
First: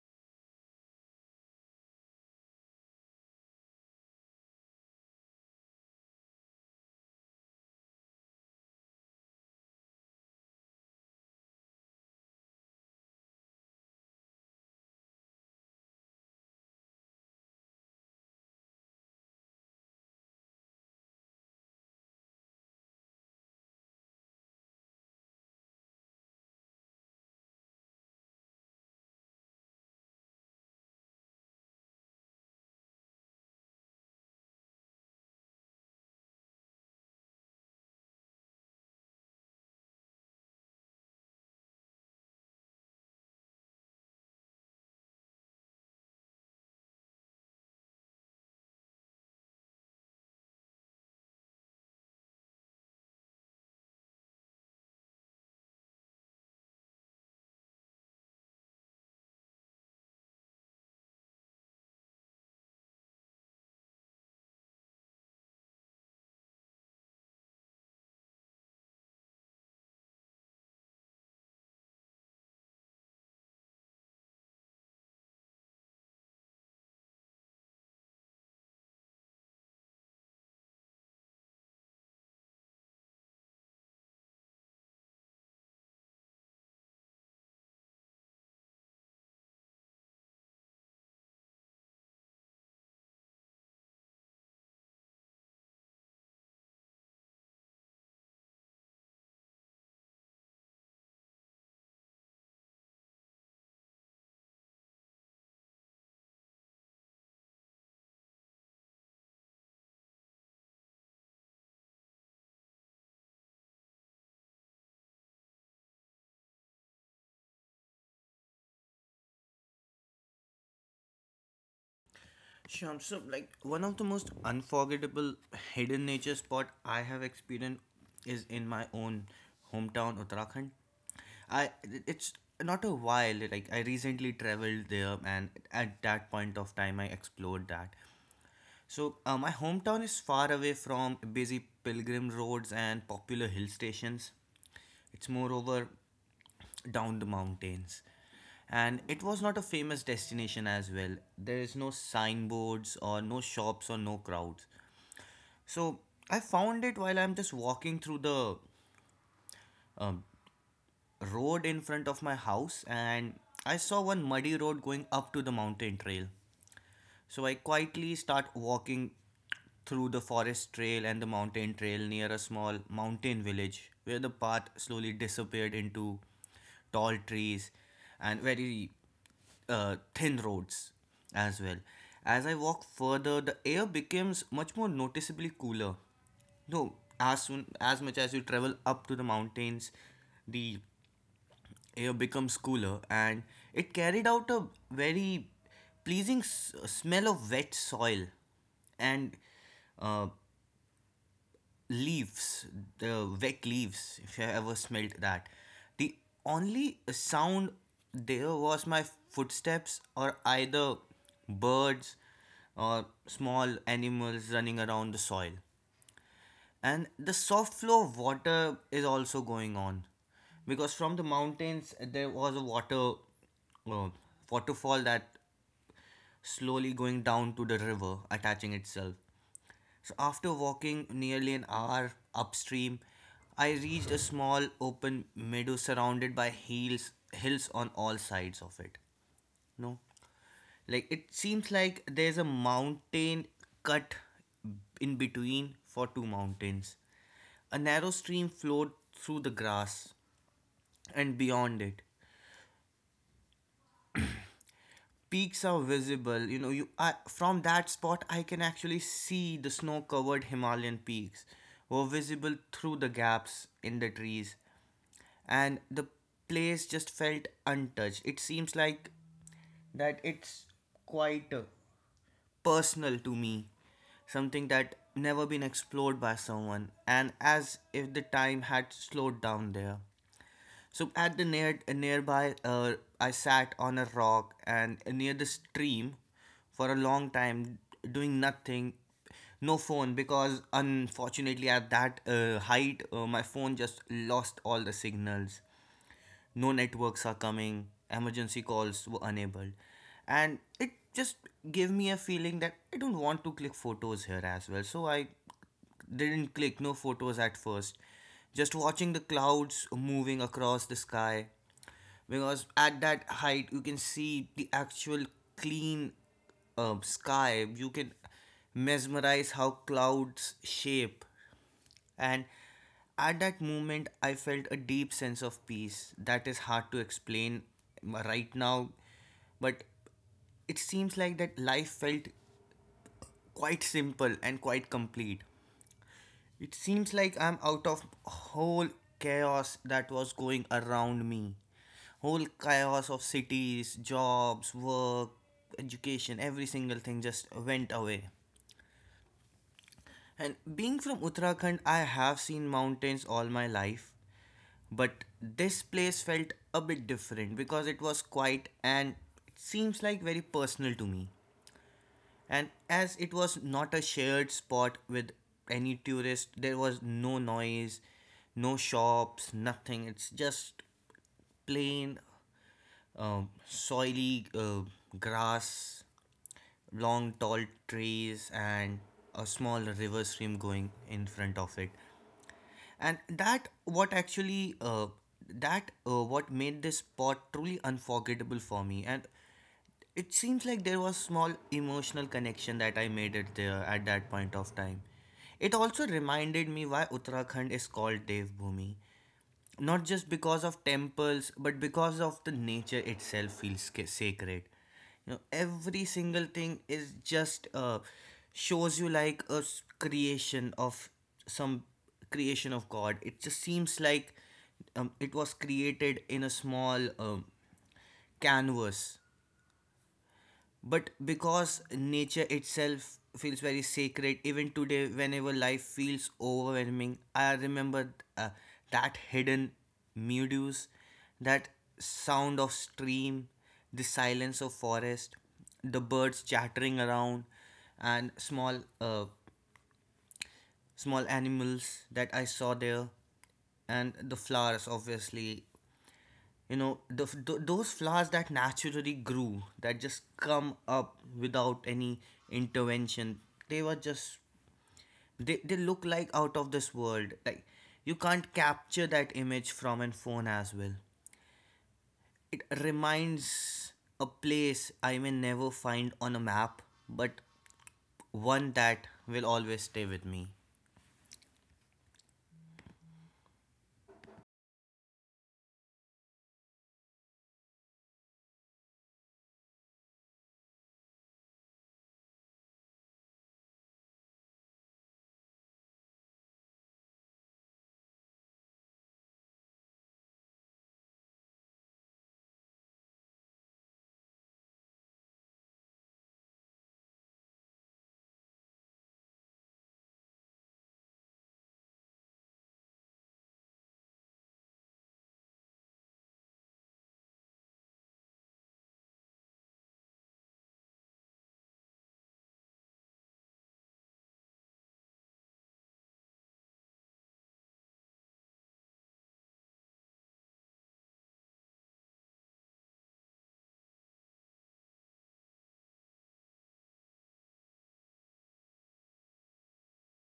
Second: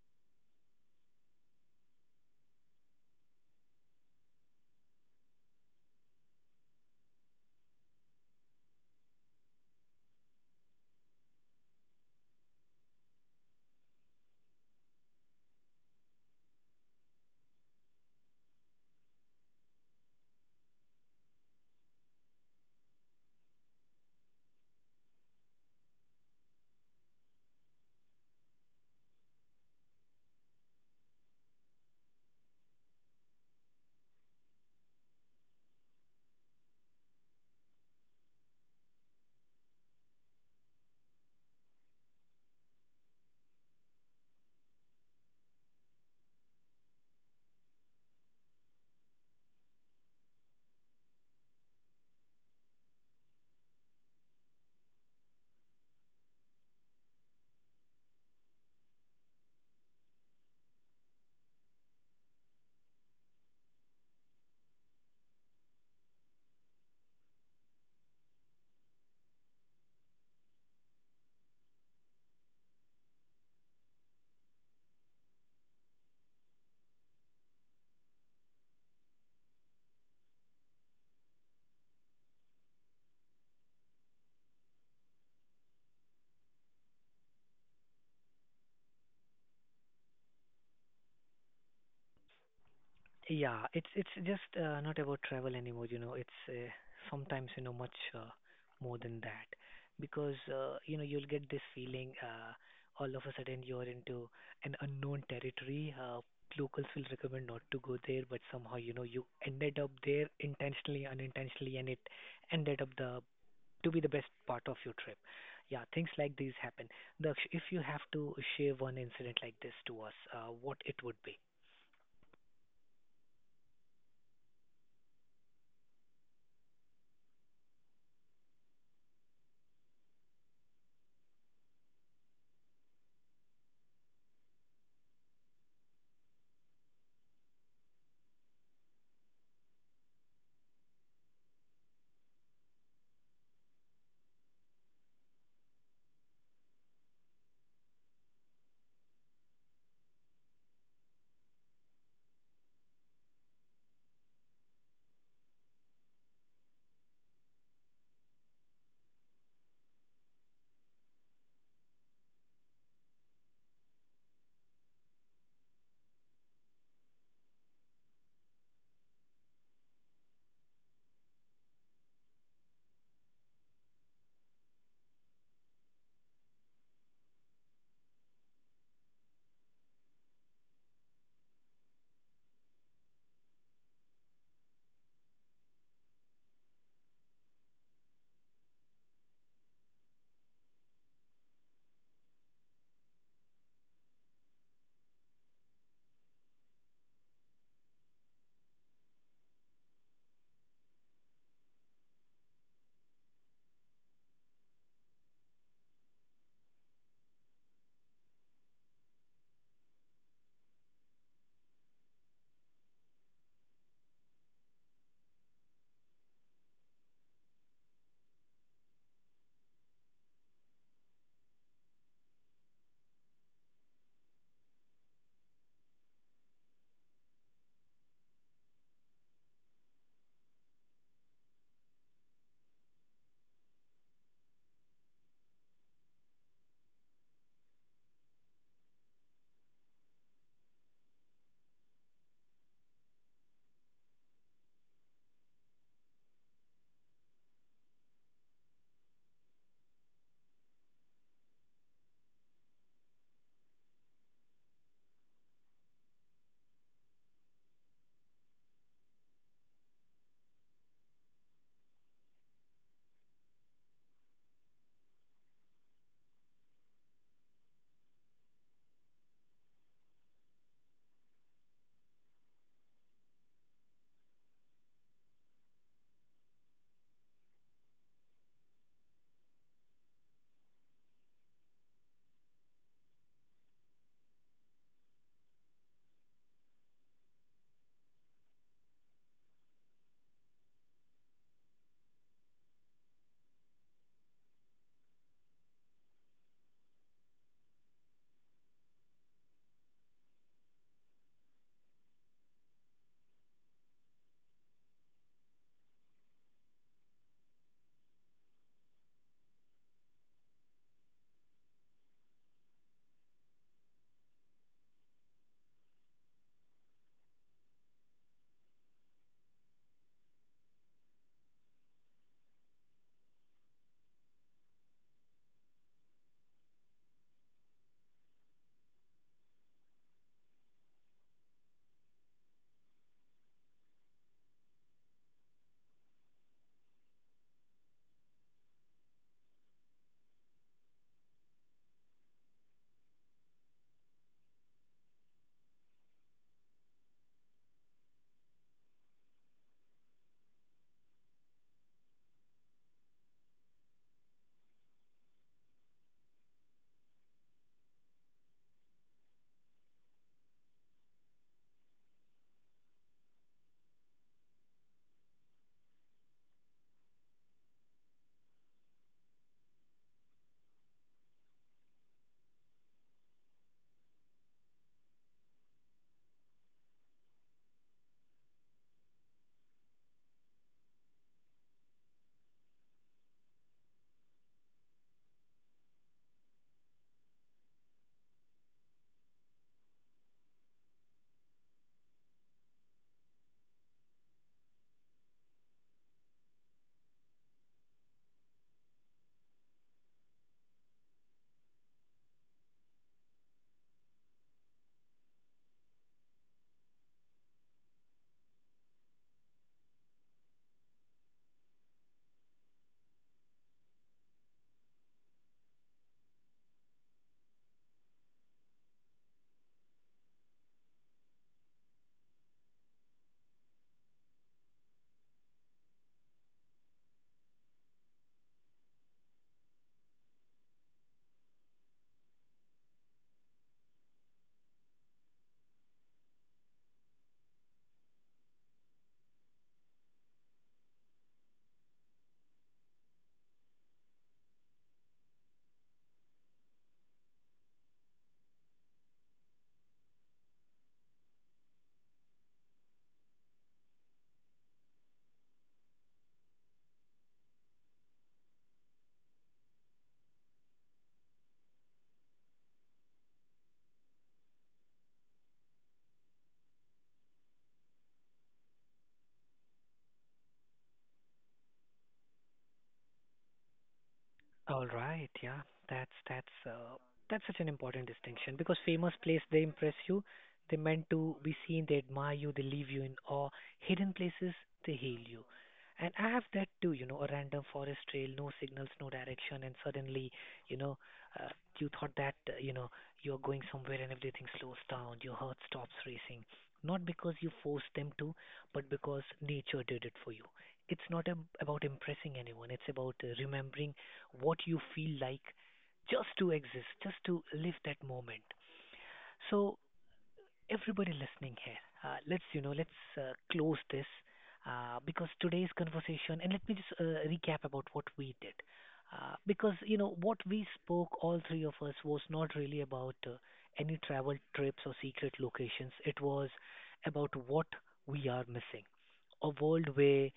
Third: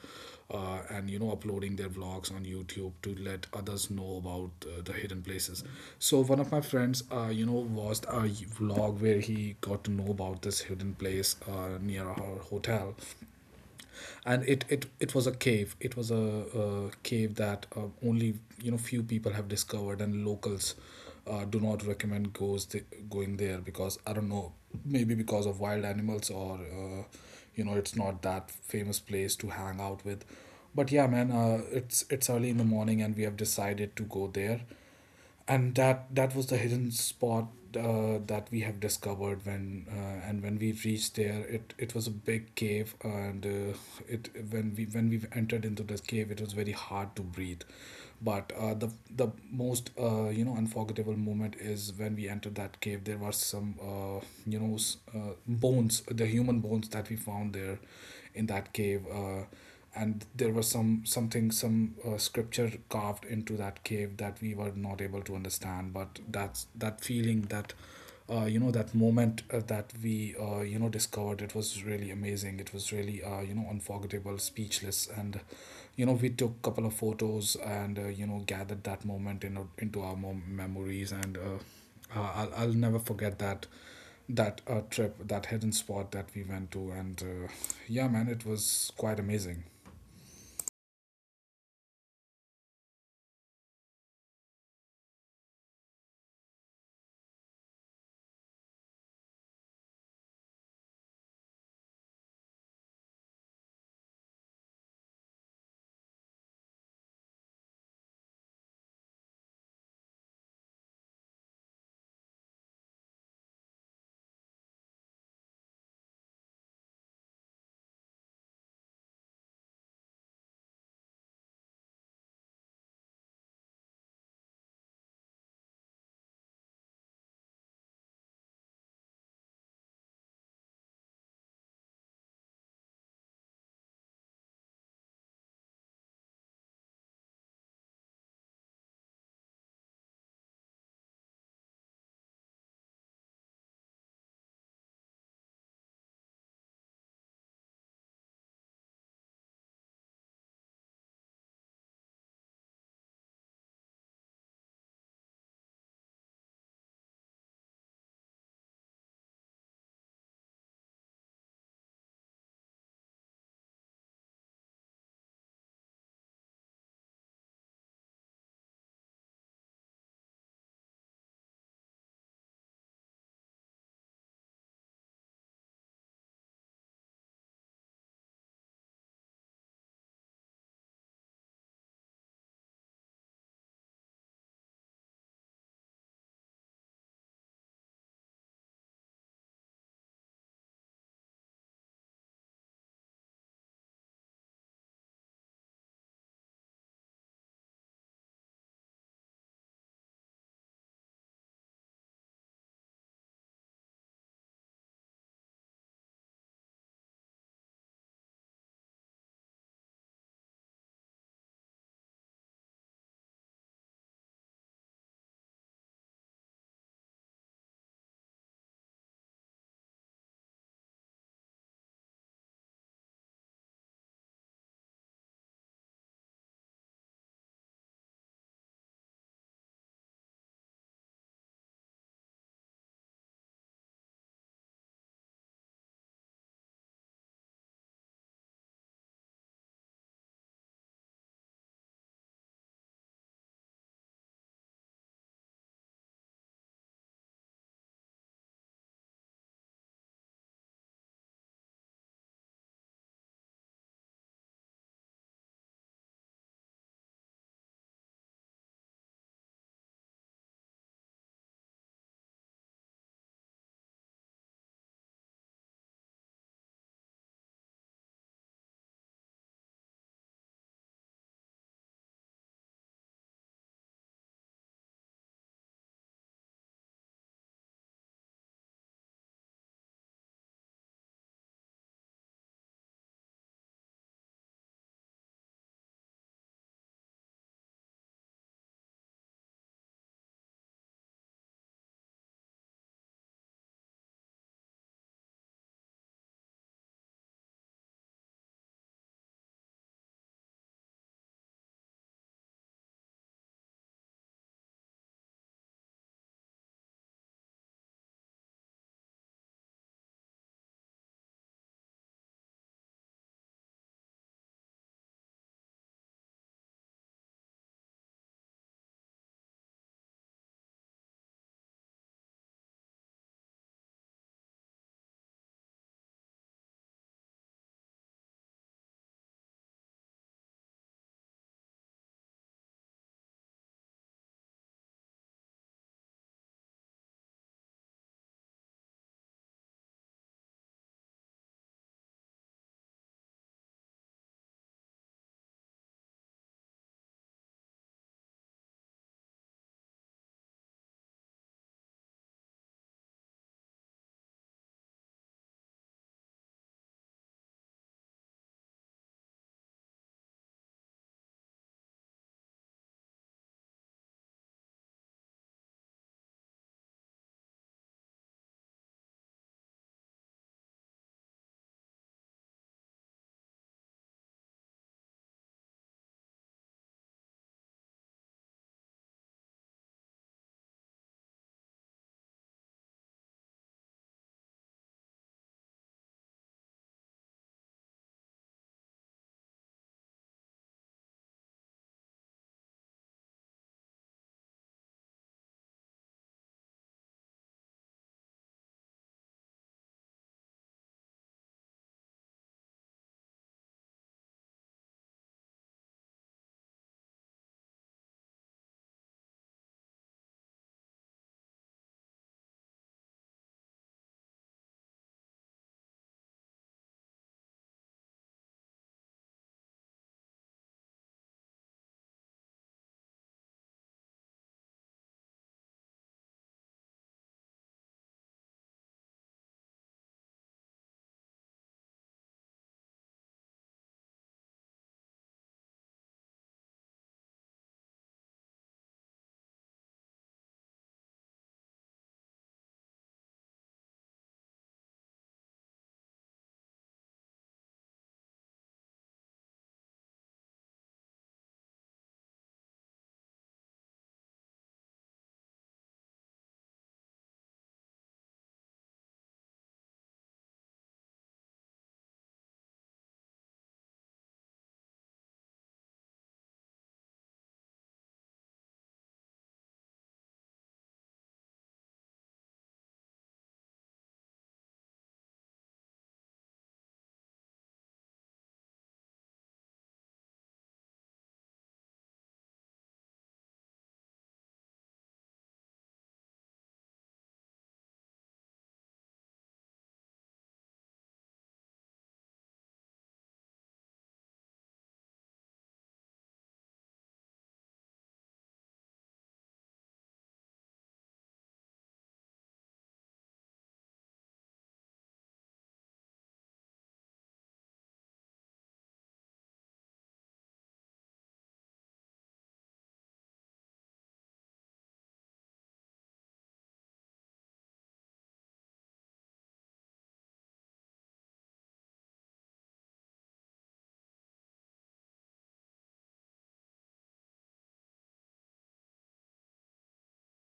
Speaker 2: and you know uploading their vlogs on youtube to let others know about the hidden places. So one of my friends, watched a vlog where he got to know about this hidden place near our hotel. And it was a cave. It was a cave that only few people have discovered, and locals do not recommend going there, because I don't know, maybe because of wild animals, or it's not that famous place to hang out with. But yeah, man, it's early in the morning and we have decided to go there. And that was the hidden spot that we have discovered. When and when we reached there, it was a big cave. And it when we entered into this cave, it was very hard to breathe. But the most unforgettable moment is when we entered that cave, there were some bones, the human bones that we found there in that cave. And there was some something some scripture carved into that cave that we were not able to understand. But that's that feeling, that that moment that we discovered, it was really amazing, it was really unforgettable, speechless. And we took couple of photos and gathered that moment into our memories. And I'll never forget that trip, that hidden spot that we went to. And yeah, man, it was quite amazing.
Speaker 1: Yeah, it's just not about travel anymore. You know, it's sometimes you know much more than that, because you know you'll get this feeling all of a sudden you're into an unknown territory. Locals will recommend not to go there, but somehow you know you ended up there intentionally, unintentionally, and it ended up the to be the best part of your trip. Yeah, things like these happen. Daksh, if you have to share one incident like this to us, what it would be?
Speaker 3: Shyam, so like one of the most unforgettable hidden nature spot I have experienced is in my own hometown Uttarakhand. I, it's not a while, like I recently traveled there and at that point of time I explored that. So my hometown is far away from busy pilgrim roads and popular hill stations. It's moreover down the mountains. And it was not a famous destination as well. There is no signboards or no shops or no crowds. So I found it while I'm just walking through the road in front of my house, and I saw one muddy road going up to the mountain trail. So I quietly start walking through the forest trail and the mountain trail near a small mountain village where the path slowly disappeared into tall trees and very thin roads as well. As I walk further, the air becomes much more noticeably cooler. No, as soon as much as you travel up to the mountains, the air becomes cooler and it carried out a very pleasing smell of wet soil and uh, leaves, the wet leaves, if you ever smelled that. The only sound there was my footsteps, or either birds or small animals running around the soil, and the soft flow of water is also going on, because from the mountains there was a uh, waterfall that slowly going down to the river attaching itself. So after walking nearly an hour upstream, I reached a small open meadow surrounded by hills on all sides of it. No, like it seems like there's a mountain cut in between for two mountains. A narrow stream flowed through the grass and beyond it. Peaks are visible. You know, from that spot I can actually see the snow-covered Himalayan peaks were visible through the gaps in the trees, and the place just felt untouched. It seems like that it's quite personal to me, something that never been explored by someone, and as if the time had slowed down there. So at the near nearby, I sat on a rock and near the stream for a long time, doing nothing, no phone, because unfortunately at that height, my phone just lost all the signals. No networks are coming, emergency calls were enabled, and it just gave me a feeling that I don't want to click photos here as well. So I didn't click no photos at first, just watching the clouds moving across the sky, because at that height you can see the actual clean sky. You can mesmerize how clouds shape. And at that moment, I felt a deep sense of peace that is hard to explain right now, but it seems like that life felt quite simple and quite complete. It seems like I'm out of whole chaos that was going around me. Whole chaos of cities, jobs, work, education, every single thing just went away. And being from Uttarakhand, I have seen mountains all my life, but this place felt a bit different because it was quiet and it seems like very personal to me. And as it was not a shared spot with any tourist, there was no noise, no shops, nothing. It's just plain, soily grass, long tall trees, and a small river stream going in front of it. And that what actually that what made this spot truly unforgettable for me. And it seems like there was small emotional connection that I made it there at that point of time. It also reminded me why Uttarakhand is called Devbhumi, not just because of temples but because of the nature itself feels sacred. You know, every single thing is just shows you like a creation of some creation of God. It just seems like it was created in a small canvas, but because nature itself feels very sacred, even today, whenever life feels overwhelming, I remember that hidden meadows, that sound of stream, the silence of forest, the birds chattering around, and small animals that I saw there, and the flowers, obviously, you know, those flowers that naturally grew, that just come up without any intervention. They were just, they look like out of this world, like you can't capture that image from a phone as well. It reminds a place I may never find on a map, but one that will always stay with me.
Speaker 1: All right, yeah, that's that's uh, that's such an important distinction, because famous place they impress you, they meant to be seen, they admire you, they leave you in awe. Hidden places they heal you, and I have that too. You know, a random forest trail, no signals, no direction, and suddenly, you know, uh, you thought that you know you're going somewhere and everything slows down, your heart stops racing, not because you forced them to, but because nature did it for you. It's not about impressing anyone. It's about remembering what you feel like just to exist, just to live that moment. So, everybody listening here, let's let's close this because today's conversation, and let me just recap about what we did. Because you know what we spoke, all three of us, was not really about any travel trips or secret locations. It was about what we are missing. A world where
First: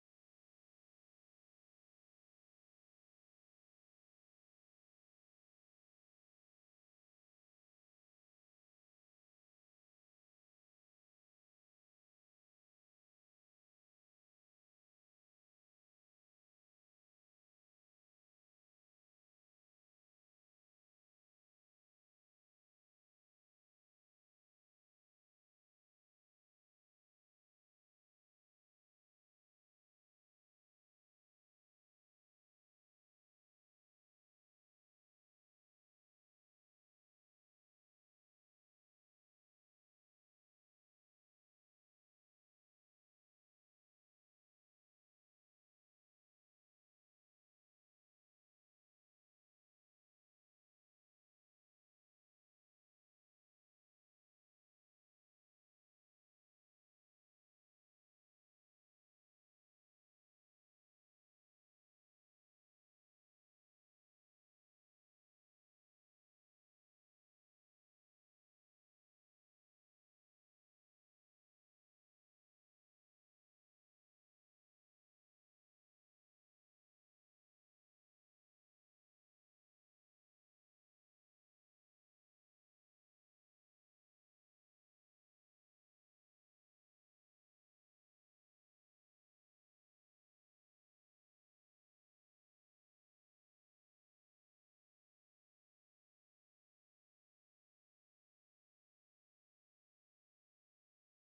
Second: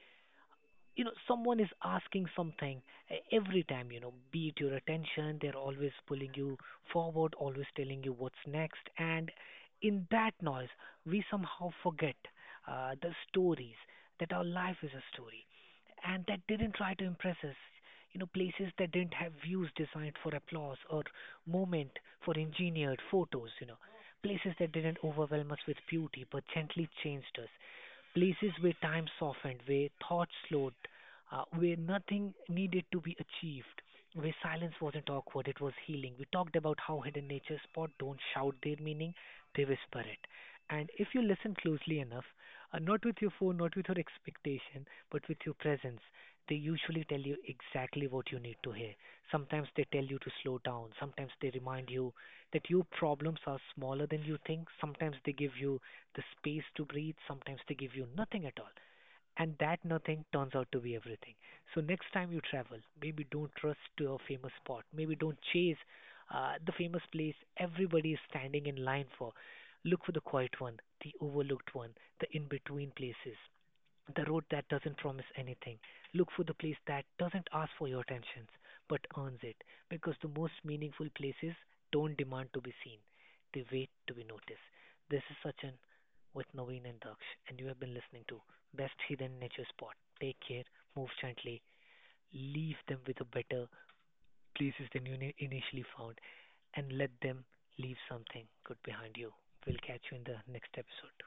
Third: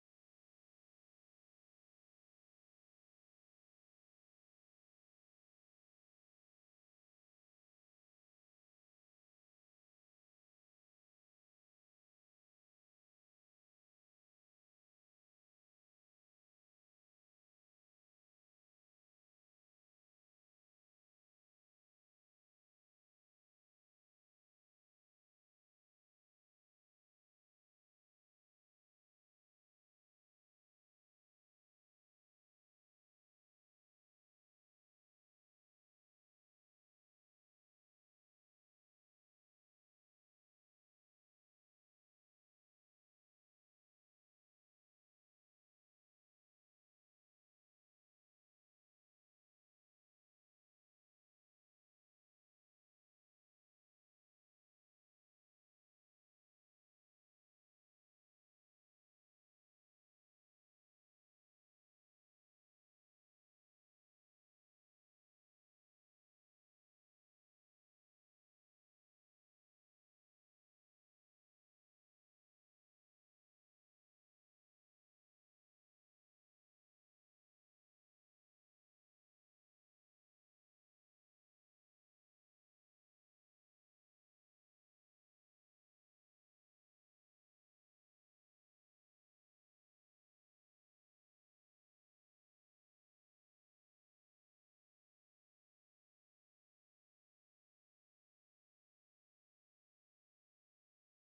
Speaker 1: you know someone is asking something every time, you know, be it your attention, they're always pulling you forward, always telling you what's next. And in that noise, we somehow forget the stories, that our life is a story. And that didn't try to impress us, you know, places that didn't have views designed for applause or moment for engineered photos, you know, places that didn't overwhelm us with beauty but gently changed us, places where time softened, where thought slowed, where nothing needed to be achieved, where silence wasn't awkward, it was healing. We talked about how hidden nature spots don't shout their meaning, they whisper it. And if you listen closely enough, not with your phone, not with your expectation, but with your presence, they usually tell you exactly what you need to hear. Sometimes they tell you to slow down, sometimes they remind you that your problems are smaller than you think, sometimes they give you the space to breathe. Sometimes they give you nothing at all. And that nothing turns out to be everything. So next time you travel, maybe don't rush to a famous spot. Maybe don't chase the famous place everybody is standing in line for. Look for the quiet one, the overlooked one, the in between places, the road that doesn't promise anything. Look for the place that doesn't ask for your attention but earns it, because the most meaningful places don't demand to be seen, they wait to be noticed. This is Sachin with Naveen and Daksh, and you have been listening to Best Hidden Nature Spot. Take care, move gently, leave them with a better places than you initially found, and let them leave something good behind you. We'll catch you in the next episode.